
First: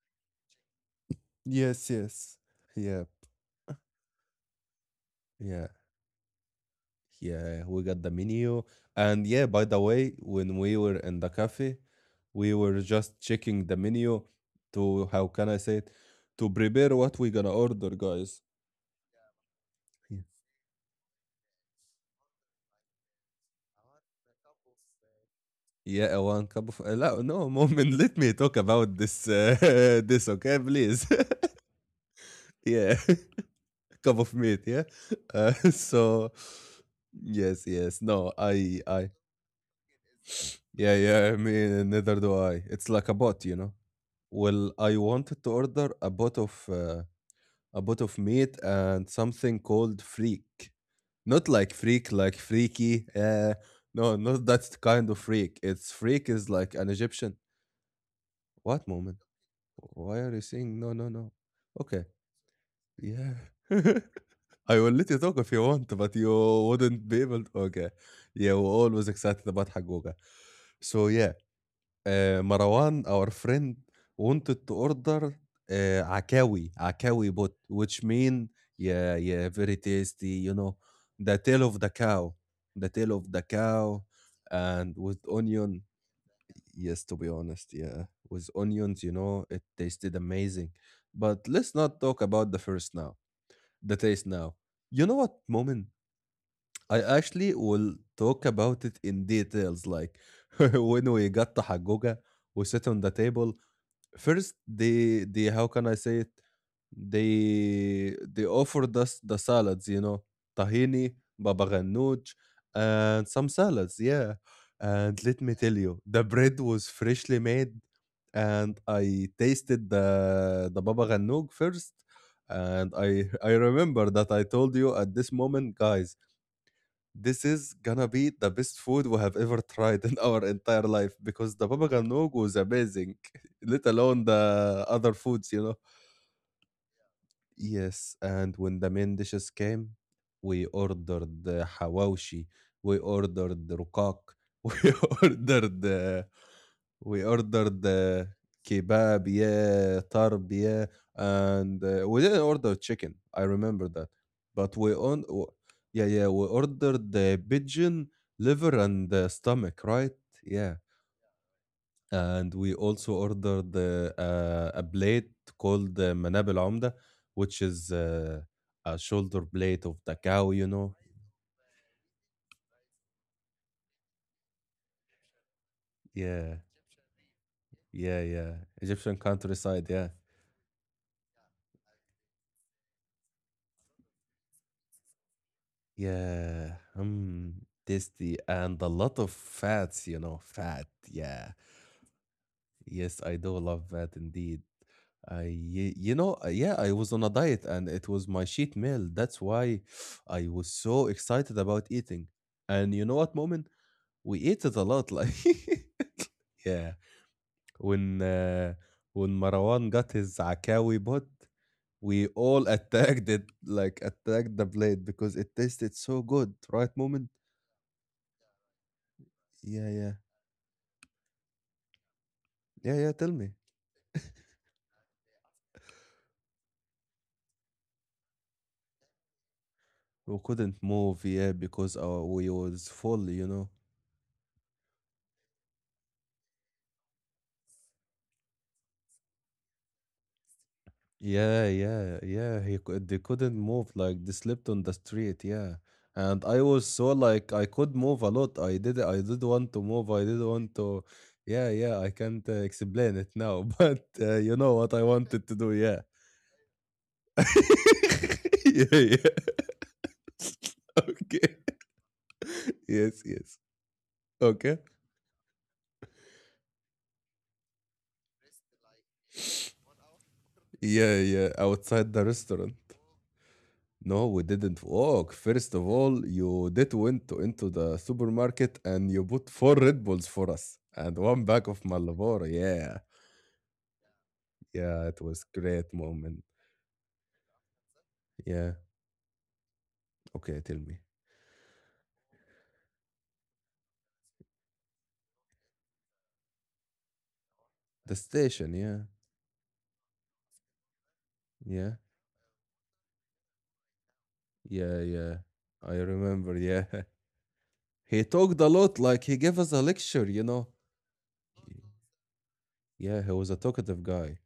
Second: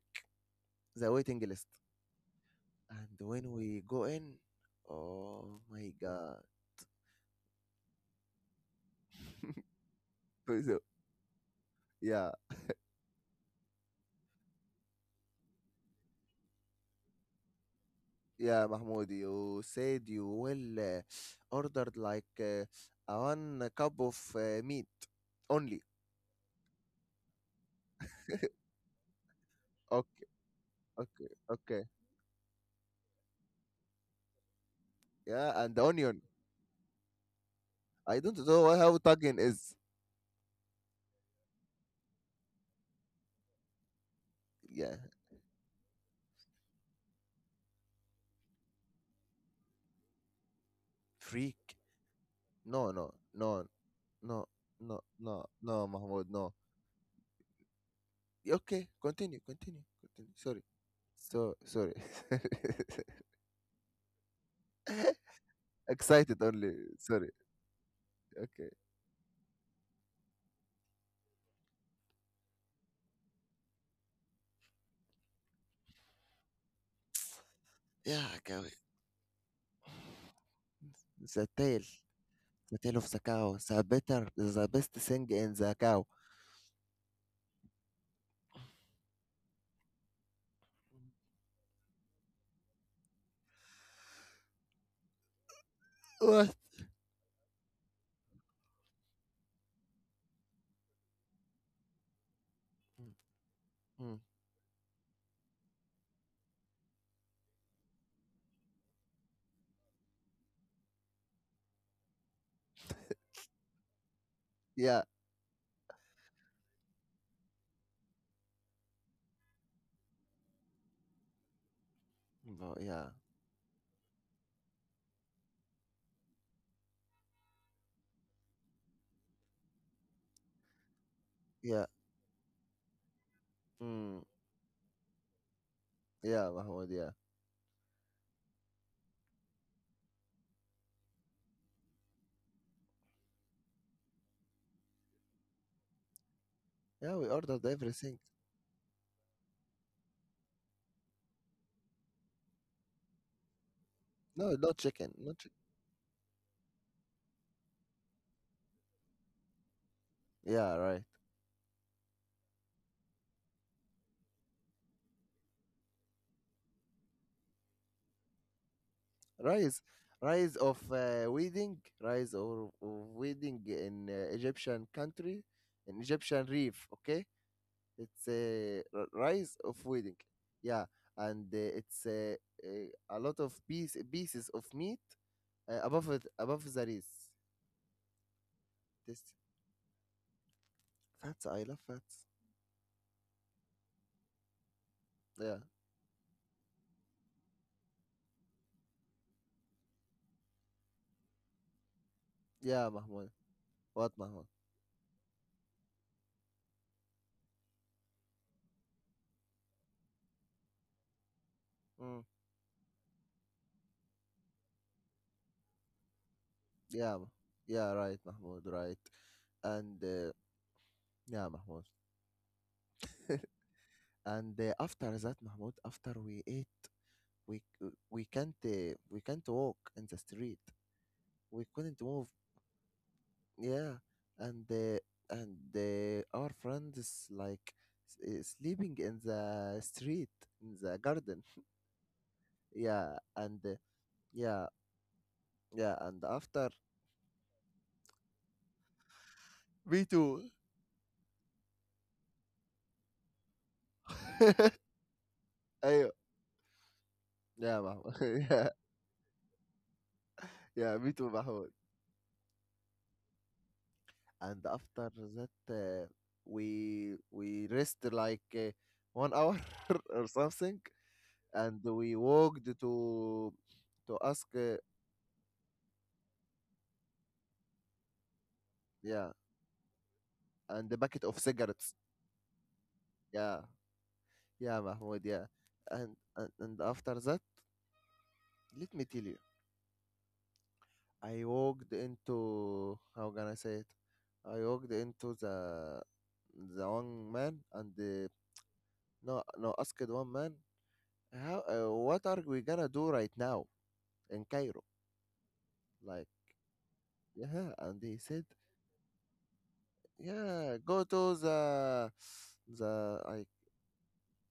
S2: the waiting list.
S1: Yes, yes. Yeah.
S2: And when we go in, oh
S1: Yeah.
S2: my god.
S1: Yeah, we got the menu. And yeah, by the way, when we
S2: So,
S1: were in the cafe,
S2: yeah,
S1: we were just checking the menu to, how can I say it, to prepare what we're gonna order, guys.
S2: yeah, Mahmoud, you said
S1: Yeah.
S2: you will uh, ordered like uh, a one cup of uh, meat only.
S1: Yeah, one cup of. Uh, لا, no, moment. Let me talk about this. Uh,
S2: Okay,
S1: this, okay, please.
S2: okay, okay.
S1: yeah, cup of meat. Yeah.
S2: Yeah,
S1: Uh,
S2: and the onion.
S1: so, yes, yes.
S2: I
S1: No,
S2: don't know
S1: I,
S2: how
S1: I.
S2: tugging is.
S1: Yeah, yeah. I mean, neither do I. It's like a bot, you know. Well,
S2: Yeah,
S1: I wanted to order a bot of uh, a bot of meat and something called freak. Not like
S2: freak.
S1: freak, like
S2: No,
S1: freaky.
S2: no,
S1: Uh,
S2: no,
S1: no, not
S2: no,
S1: that
S2: no,
S1: kind of
S2: no,
S1: freak.
S2: no,
S1: It's
S2: Mahmoud,
S1: freak is
S2: no.
S1: like an Egyptian. What
S2: Okay,
S1: moment?
S2: continue, continue,
S1: Why
S2: continue.
S1: are you
S2: Sorry.
S1: saying no, no, no?
S2: So, sorry.
S1: Okay, yeah. I will let you talk if you want, but you
S2: Excited only.
S1: wouldn't be
S2: Sorry.
S1: able to. Okay. Yeah,
S2: Okay.
S1: we're always excited about Hagoga. So, yeah. آآ مروان our friend wanted to order آآ عكاوي، عكاوي bot which
S2: Yeah,
S1: mean
S2: go.
S1: yeah, yeah, very tasty, you know, the
S2: The
S1: tail of
S2: tale,
S1: the cow,
S2: the
S1: the
S2: tale of
S1: tail
S2: the
S1: of the
S2: cow, the
S1: cow
S2: better, the best
S1: and with
S2: thing in the
S1: onion.
S2: cow.
S1: Yes, to be honest, yeah, with onions, you know, it tasted amazing. But let's not talk about the first now, the taste now. You know what, moment?
S2: What?
S1: I actually will talk about it in details, like when we got to Hagoga, we sit on the
S2: Mm,
S1: table.
S2: mm,
S1: First, they they how can I say it? They they offered us the salads, you know, tahini, baba ganoush, and some salads. Yeah,
S2: yeah,
S1: and let me tell you, the bread was freshly made, and I tasted the the baba ganoush first,
S2: no,
S1: and
S2: yeah,
S1: I I remember that I told you at this moment, guys, this is gonna be the best food we have ever tried in our entire life because the
S2: yeah,
S1: baba ganoush was amazing, let
S2: mm,
S1: alone the other foods, you know?
S2: yeah, Mahmoud, yeah,
S1: Yes, and when the main dishes came, we ordered the hawashi, we ordered the rukak, we ordered the,
S2: yeah.
S1: we
S2: We ordered
S1: ordered
S2: everything.
S1: uh, kebab, yeah, tarb, yeah, and uh, we didn't order chicken. I remember that,
S2: No,
S1: but
S2: not
S1: we
S2: chicken,
S1: on,
S2: not
S1: w-
S2: chicken.
S1: yeah, yeah, we ordered the pigeon liver and the stomach, right? Yeah,
S2: Yeah, right.
S1: and we also ordered the uh, a plate called the manab al umda, which is uh, a shoulder
S2: Rice,
S1: blade of the cow,
S2: rice
S1: you
S2: of
S1: know.
S2: uh, wedding, rice or or wedding in uh, Egyptian country, in Egyptian
S1: Yeah,
S2: reef. Okay,
S1: yeah,
S2: it's
S1: yeah.
S2: a r-
S1: Egyptian
S2: rice of
S1: countryside, yeah.
S2: wedding. Yeah, and uh, it's uh, uh, a lot of piece, pieces of meat uh, above it, above
S1: Yeah,
S2: the rice.
S1: mm, tasty and a lot
S2: This
S1: of fats, you know, fat.
S2: fats,
S1: Yeah,
S2: I love fats.
S1: yes, I do love that indeed. I,
S2: Yeah,
S1: y- you know, uh, yeah, I was on a diet and it was my cheat meal. That's why I was so excited about eating.
S2: yeah,
S1: And you know
S2: Mahmoud.
S1: what, moment?
S2: What
S1: We
S2: Mahmoud?
S1: ate it a lot. Like, yeah, when uh, when Marwan got his Zakawi bot,
S2: Mm.
S1: we all attacked it, like attacked the blade because it tasted so good, right,
S2: Yeah, Mah-
S1: moment?
S2: yeah, right, Mahmoud, right.
S1: Yeah,
S2: And
S1: yeah.
S2: uh, yeah, Mahmoud.
S1: Yeah, yeah, tell me.
S2: and uh, after that, Mahmoud, after we ate, we we can't uh, we can't walk in the
S1: We
S2: street.
S1: couldn't move, yeah,
S2: We
S1: because
S2: couldn't move.
S1: our we was full, you know.
S2: Yeah, and uh, and uh, our friends like s- uh, sleeping in the street, in the garden.
S1: Yeah, yeah, yeah. He cou-
S2: Yeah,
S1: they couldn't
S2: and uh,
S1: move, like they
S2: yeah,
S1: slept on the street, yeah.
S2: yeah, and
S1: And I
S2: after
S1: was so like I could move a lot. I did I did want to
S2: me
S1: move. I did
S2: too.
S1: want to. Yeah, yeah. I can't uh, explain it now, but uh, you know what I wanted to do. Yeah.
S2: أيوة, yeah, محمود. yeah,
S1: yeah, yeah.
S2: yeah, me too, محمود.
S1: okay. Yes, yes.
S2: And
S1: Okay.
S2: after that, uh, we we rest like uh, one hour or something,
S1: Yeah, yeah.
S2: and we
S1: Outside the
S2: walked
S1: restaurant.
S2: to to
S1: No,
S2: ask,
S1: we
S2: uh,
S1: didn't walk. First of all, you did went to into the supermarket and you
S2: yeah,
S1: bought four Red Bulls for us
S2: and the
S1: and
S2: bucket of
S1: one bag of
S2: cigarettes.
S1: Malboro. Yeah,
S2: Yeah. Yeah,
S1: yeah,
S2: Mahmoud,
S1: it
S2: yeah.
S1: was great
S2: And,
S1: moment.
S2: and and after that,
S1: Yeah.
S2: let me tell you,
S1: Okay, tell me
S2: I walked into, how can I say it? I walked into the the one man and
S1: the
S2: the,
S1: station. Yeah,
S2: no, no, asked one man how uh,
S1: yeah,
S2: what are we gonna do right now in Cairo?
S1: yeah, yeah. I
S2: Like,
S1: remember. Yeah,
S2: yeah, and he
S1: he
S2: said,
S1: talked a lot. Like he gave us a lecture. You know.
S2: yeah, go to the the
S1: Yeah, he
S2: I.
S1: was a talkative guy.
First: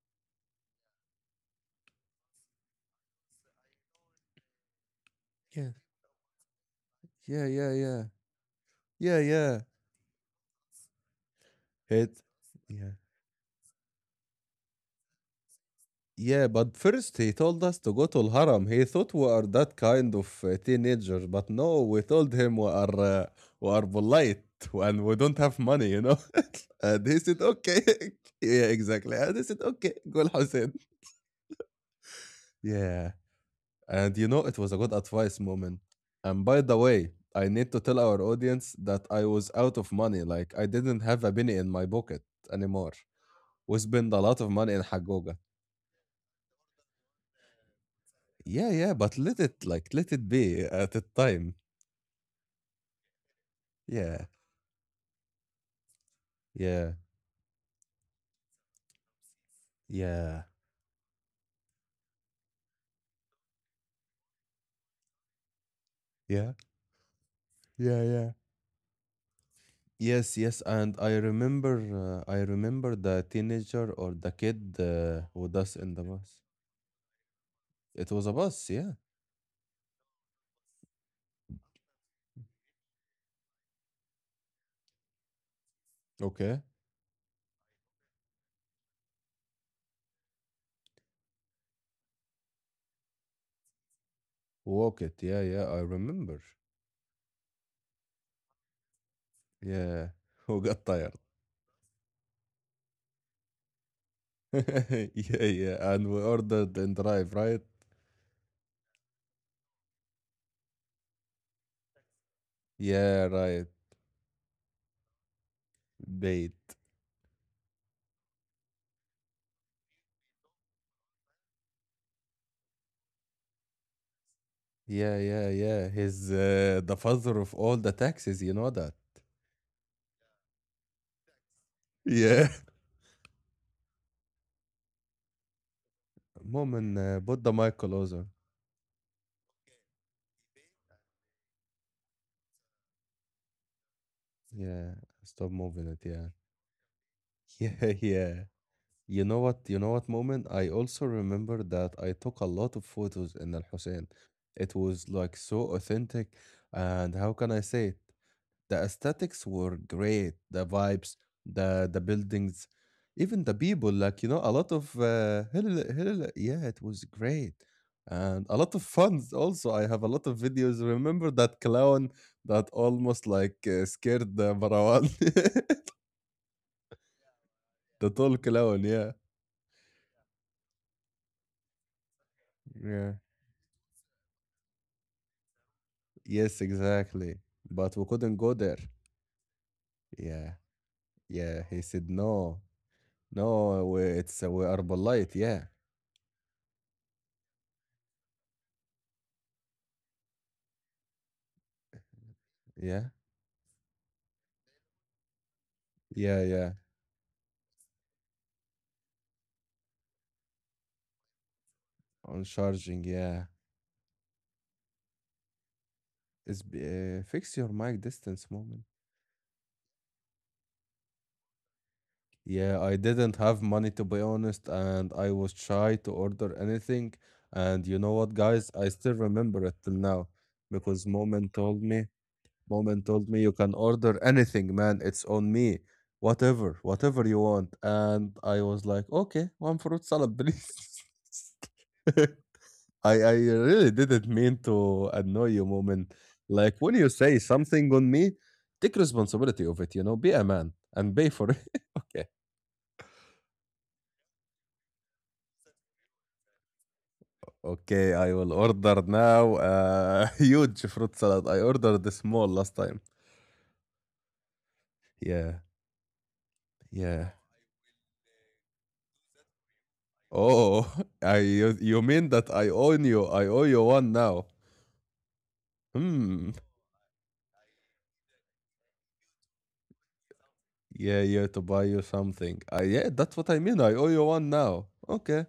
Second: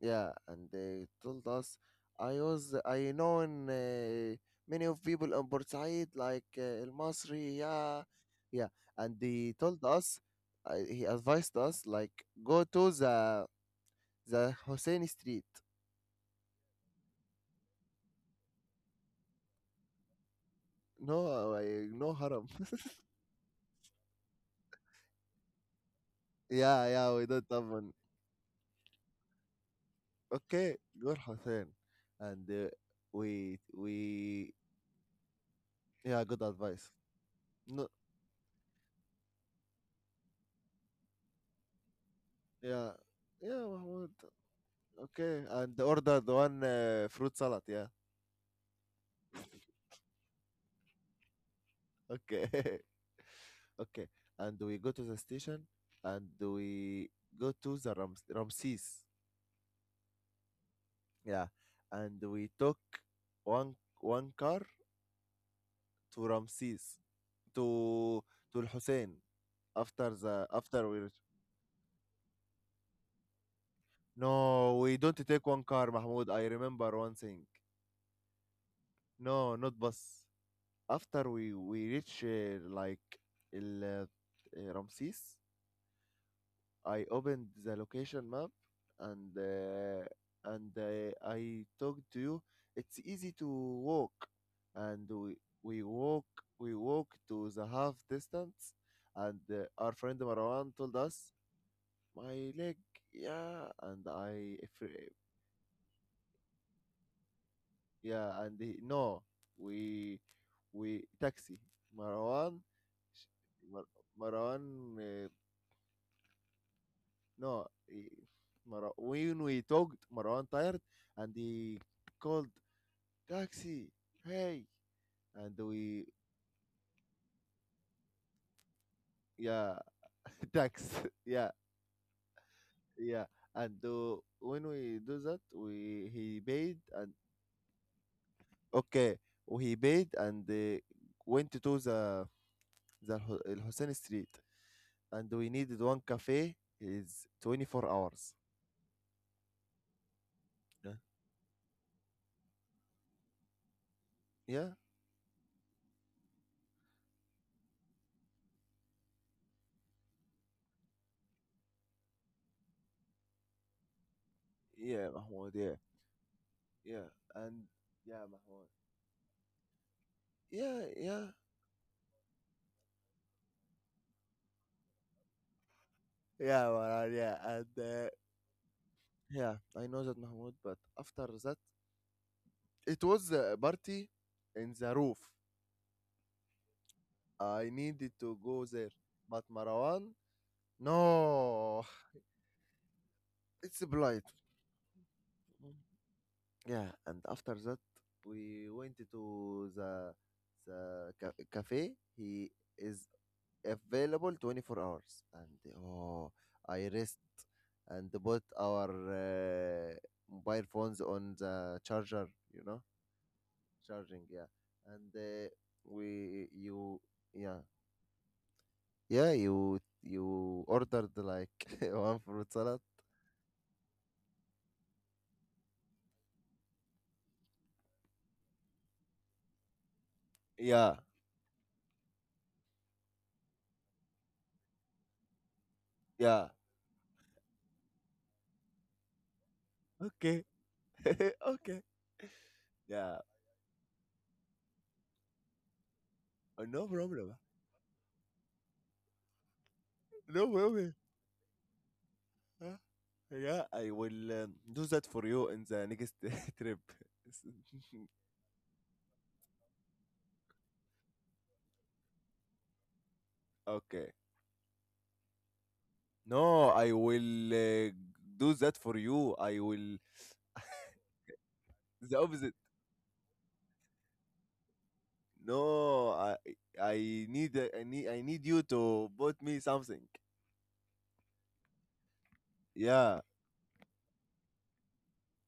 S2: Yeah, and they told us I was I known uh, many of people in
S1: Yeah,
S2: Port like uh, El
S1: yeah,
S2: Masri,
S1: yeah,
S2: yeah,
S1: yeah,
S2: yeah, and
S1: yeah,
S2: they
S1: yeah.
S2: told us uh, he advised us like
S1: It.
S2: go to
S1: Yeah.
S2: the the Hussein Street.
S1: Yeah, but first he told us to go to Al-Haram. He thought we are that kind of uh, teenager, but
S2: No,
S1: no,
S2: I
S1: we
S2: no
S1: told
S2: haram.
S1: him we are uh, we are polite and we don't have money, you know.
S2: Yeah,
S1: and
S2: yeah,
S1: he
S2: we
S1: said,
S2: don't have
S1: "Okay,
S2: one.
S1: yeah, exactly." And he said, "Okay, go Al-Hussein."
S2: Okay, go Hussein, and uh,
S1: Yeah,
S2: we
S1: and you know
S2: we
S1: it was a good advice moment.
S2: yeah, good
S1: And by the
S2: advice.
S1: way, I need to
S2: No,
S1: tell our audience that I was out of money. Like I didn't have a penny in my pocket
S2: yeah,
S1: anymore.
S2: yeah,
S1: We
S2: Mahmoud.
S1: spent a lot of money in Hagoga.
S2: Okay, and ordered one uh, fruit salad. Yeah.
S1: Yeah, yeah, but let it like let it be at the time.
S2: Okay. Okay.
S1: Yeah,
S2: And we go to the station and
S1: yeah,
S2: we go to the Rams Ramses.
S1: yeah,
S2: Yeah. And we took one one car to
S1: yeah,
S2: Ramses
S1: yeah,
S2: to
S1: yeah.
S2: to Al Hussein, after
S1: Yes,
S2: the
S1: yes,
S2: after
S1: and
S2: we
S1: I
S2: reach.
S1: remember, uh, I remember the teenager or the kid
S2: No, we don't
S1: uh,
S2: take
S1: who
S2: one
S1: does
S2: car,
S1: in the
S2: Mahmoud.
S1: bus.
S2: I remember one thing.
S1: It was a bus, yeah.
S2: No, not bus. After we we reach uh, like El uh, uh, Ramses,
S1: Okay,
S2: I opened the location map and uh, and uh, I talked to you. It's easy to walk, and
S1: walk it.
S2: we
S1: Yeah, yeah,
S2: we
S1: I
S2: walk,
S1: remember.
S2: we walk to the half distance, and uh, our friend
S1: Yeah, who
S2: Marwan
S1: got
S2: told
S1: tired?
S2: us my leg, yeah, and I if,
S1: Yeah, yeah, and we ordered and drive, right?
S2: yeah, and he, no, we we taxi Marwan.
S1: Yeah, right.
S2: Mar- Marwan uh,
S1: Bait.
S2: no, he, Mar- when we talked, Marwan tired and he called taxi. Hey,
S1: Yeah, yeah,
S2: and
S1: yeah.
S2: we,
S1: He's uh, the father of all the taxes. You know that.
S2: yeah, tax yeah,
S1: Yeah.
S2: yeah, and uh, when we do that, we he paid,
S1: Moment,
S2: and
S1: than uh, put the mic closer.
S2: okay, he paid and uh, went to the the Ho- Al Hussein Street,
S1: Yeah,
S2: and
S1: stop
S2: we needed
S1: moving it.
S2: one
S1: Yeah,
S2: cafe is twenty-four
S1: yeah, yeah.
S2: hours.
S1: You know what? You know what moment? I
S2: Yeah.
S1: also remember that I took a lot of photos in Al Hussein. It
S2: Yeah.
S1: was like so authentic, and how can I say it? The aesthetics were great. The vibes, the the buildings, even the people. Like you know, a lot of
S2: Yeah,
S1: uh,
S2: Mahmoud.
S1: hell,
S2: Yeah.
S1: hell, yeah, it was
S2: Yeah.
S1: great,
S2: And yeah,
S1: and a
S2: Mahmoud.
S1: lot of fun. Also, I have a lot of videos.
S2: Yeah.
S1: Remember
S2: Yeah.
S1: that clown that almost like uh, scared the Marwan,
S2: Yeah, well, uh, yeah, and
S1: the
S2: uh,
S1: tall clown. Yeah,
S2: yeah, I know that Mahmoud, but after that, it
S1: yeah,
S2: was a party in the roof.
S1: yes, exactly.
S2: I
S1: But we
S2: needed
S1: couldn't
S2: to
S1: go
S2: go
S1: there.
S2: there, but Marwan,
S1: Yeah, yeah. He
S2: no,
S1: said no,
S2: it's
S1: no. We,
S2: polite.
S1: it's uh, we are polite. Yeah,
S2: Yeah, and after that, we went to the the ca- cafe. He
S1: yeah.
S2: is available twenty-four hours, and oh,
S1: Yeah, yeah.
S2: I rest and put our uh, mobile phones on the charger,
S1: On
S2: you know.
S1: charging, yeah.
S2: Charging, yeah, and uh, we
S1: It's
S2: you,
S1: b- uh, fix
S2: yeah,
S1: your mic distance moment.
S2: yeah, you you ordered like one fruit
S1: Yeah,
S2: salad,
S1: I didn't have money to be honest, and I was shy to order anything. And you know what, guys? I still remember it till now
S2: yeah,
S1: because Moment told me, Moment told me you can order anything, man. It's on me.
S2: yeah,
S1: Whatever, whatever you want. And I was like, okay, one fruit salad,
S2: okay.
S1: please.
S2: Okay,
S1: I
S2: yeah.
S1: I really didn't mean to annoy you, moment.
S2: Uh,
S1: Like
S2: no
S1: when you
S2: problem,
S1: say something on me, take responsibility of it. You know, be a
S2: no
S1: man
S2: problem,
S1: and pay for it. Okay,
S2: huh? Yeah, I will um, do that for you in the next trip.
S1: okay. I will order now a huge fruit salad. I ordered the small last time.
S2: Okay,
S1: Yeah,
S2: no, I
S1: yeah.
S2: will uh, do that for you, I will,
S1: Oh, I you, you
S2: the
S1: mean
S2: opposite,
S1: that I owe you? I owe you one now.
S2: no, I
S1: Hmm.
S2: I need, I need, I need you to bought me something.
S1: Yeah, yeah. To buy you something. I yeah.
S2: Yeah.
S1: That's what I mean. I owe you one now. Okay.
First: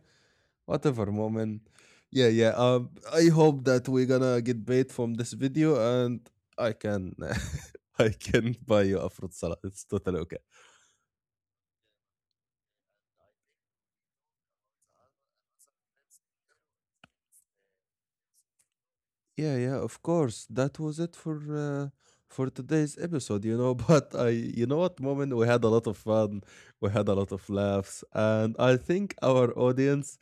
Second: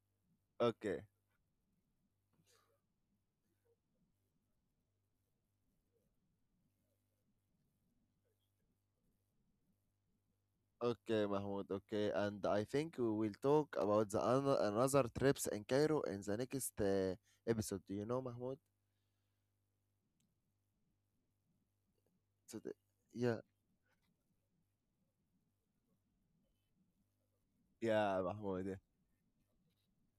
S2: Okay.
S1: Whatever moment, yeah, yeah, um I hope that we're gonna get paid from this video and I can I can buy you a fruit salad. It's totally okay.
S2: Okay, Mahmoud. Okay, and I think we will talk about the ano- another trips in Cairo in the next uh, episode. Do you know, Mahmoud?
S1: Yeah, yeah, of course. That was it for uh, for
S2: So the,
S1: today's
S2: yeah.
S1: episode, you know. But i you know what moment we had a lot of fun. We had a lot of laughs
S2: Yeah,
S1: and I
S2: Mahmoud.
S1: think our audience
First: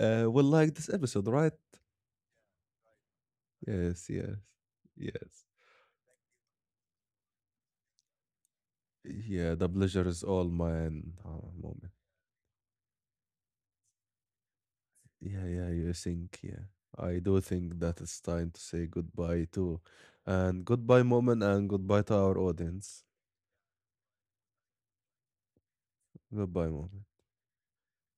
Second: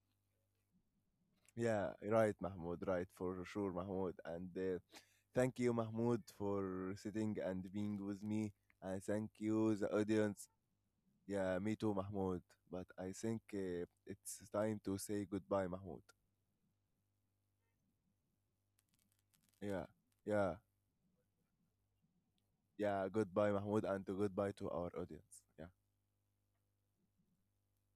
S1: uh, will like this episode, right?
S2: Yeah, yeah, right, Mahmoud. Right, for sure,
S1: Yes,
S2: Mahmoud.
S1: yes,
S2: And uh,
S1: yes.
S2: thank you, Mahmoud, for sitting and being with me. And thank
S1: Yeah, the
S2: you, the
S1: pleasure is all
S2: audience.
S1: mine, uh,
S2: Yeah, me
S1: moment.
S2: too, Mahmoud. But I think uh, it's time to say
S1: Yeah,
S2: goodbye,
S1: yeah, you
S2: Mahmoud.
S1: think, yeah. I do think that it's time to say goodbye too.
S2: Yeah. Yeah.
S1: And goodbye, moment, and goodbye to our audience.
S2: Yeah, goodbye, Mahmoud, and goodbye to our audience. Yeah.
S1: Goodbye, moment.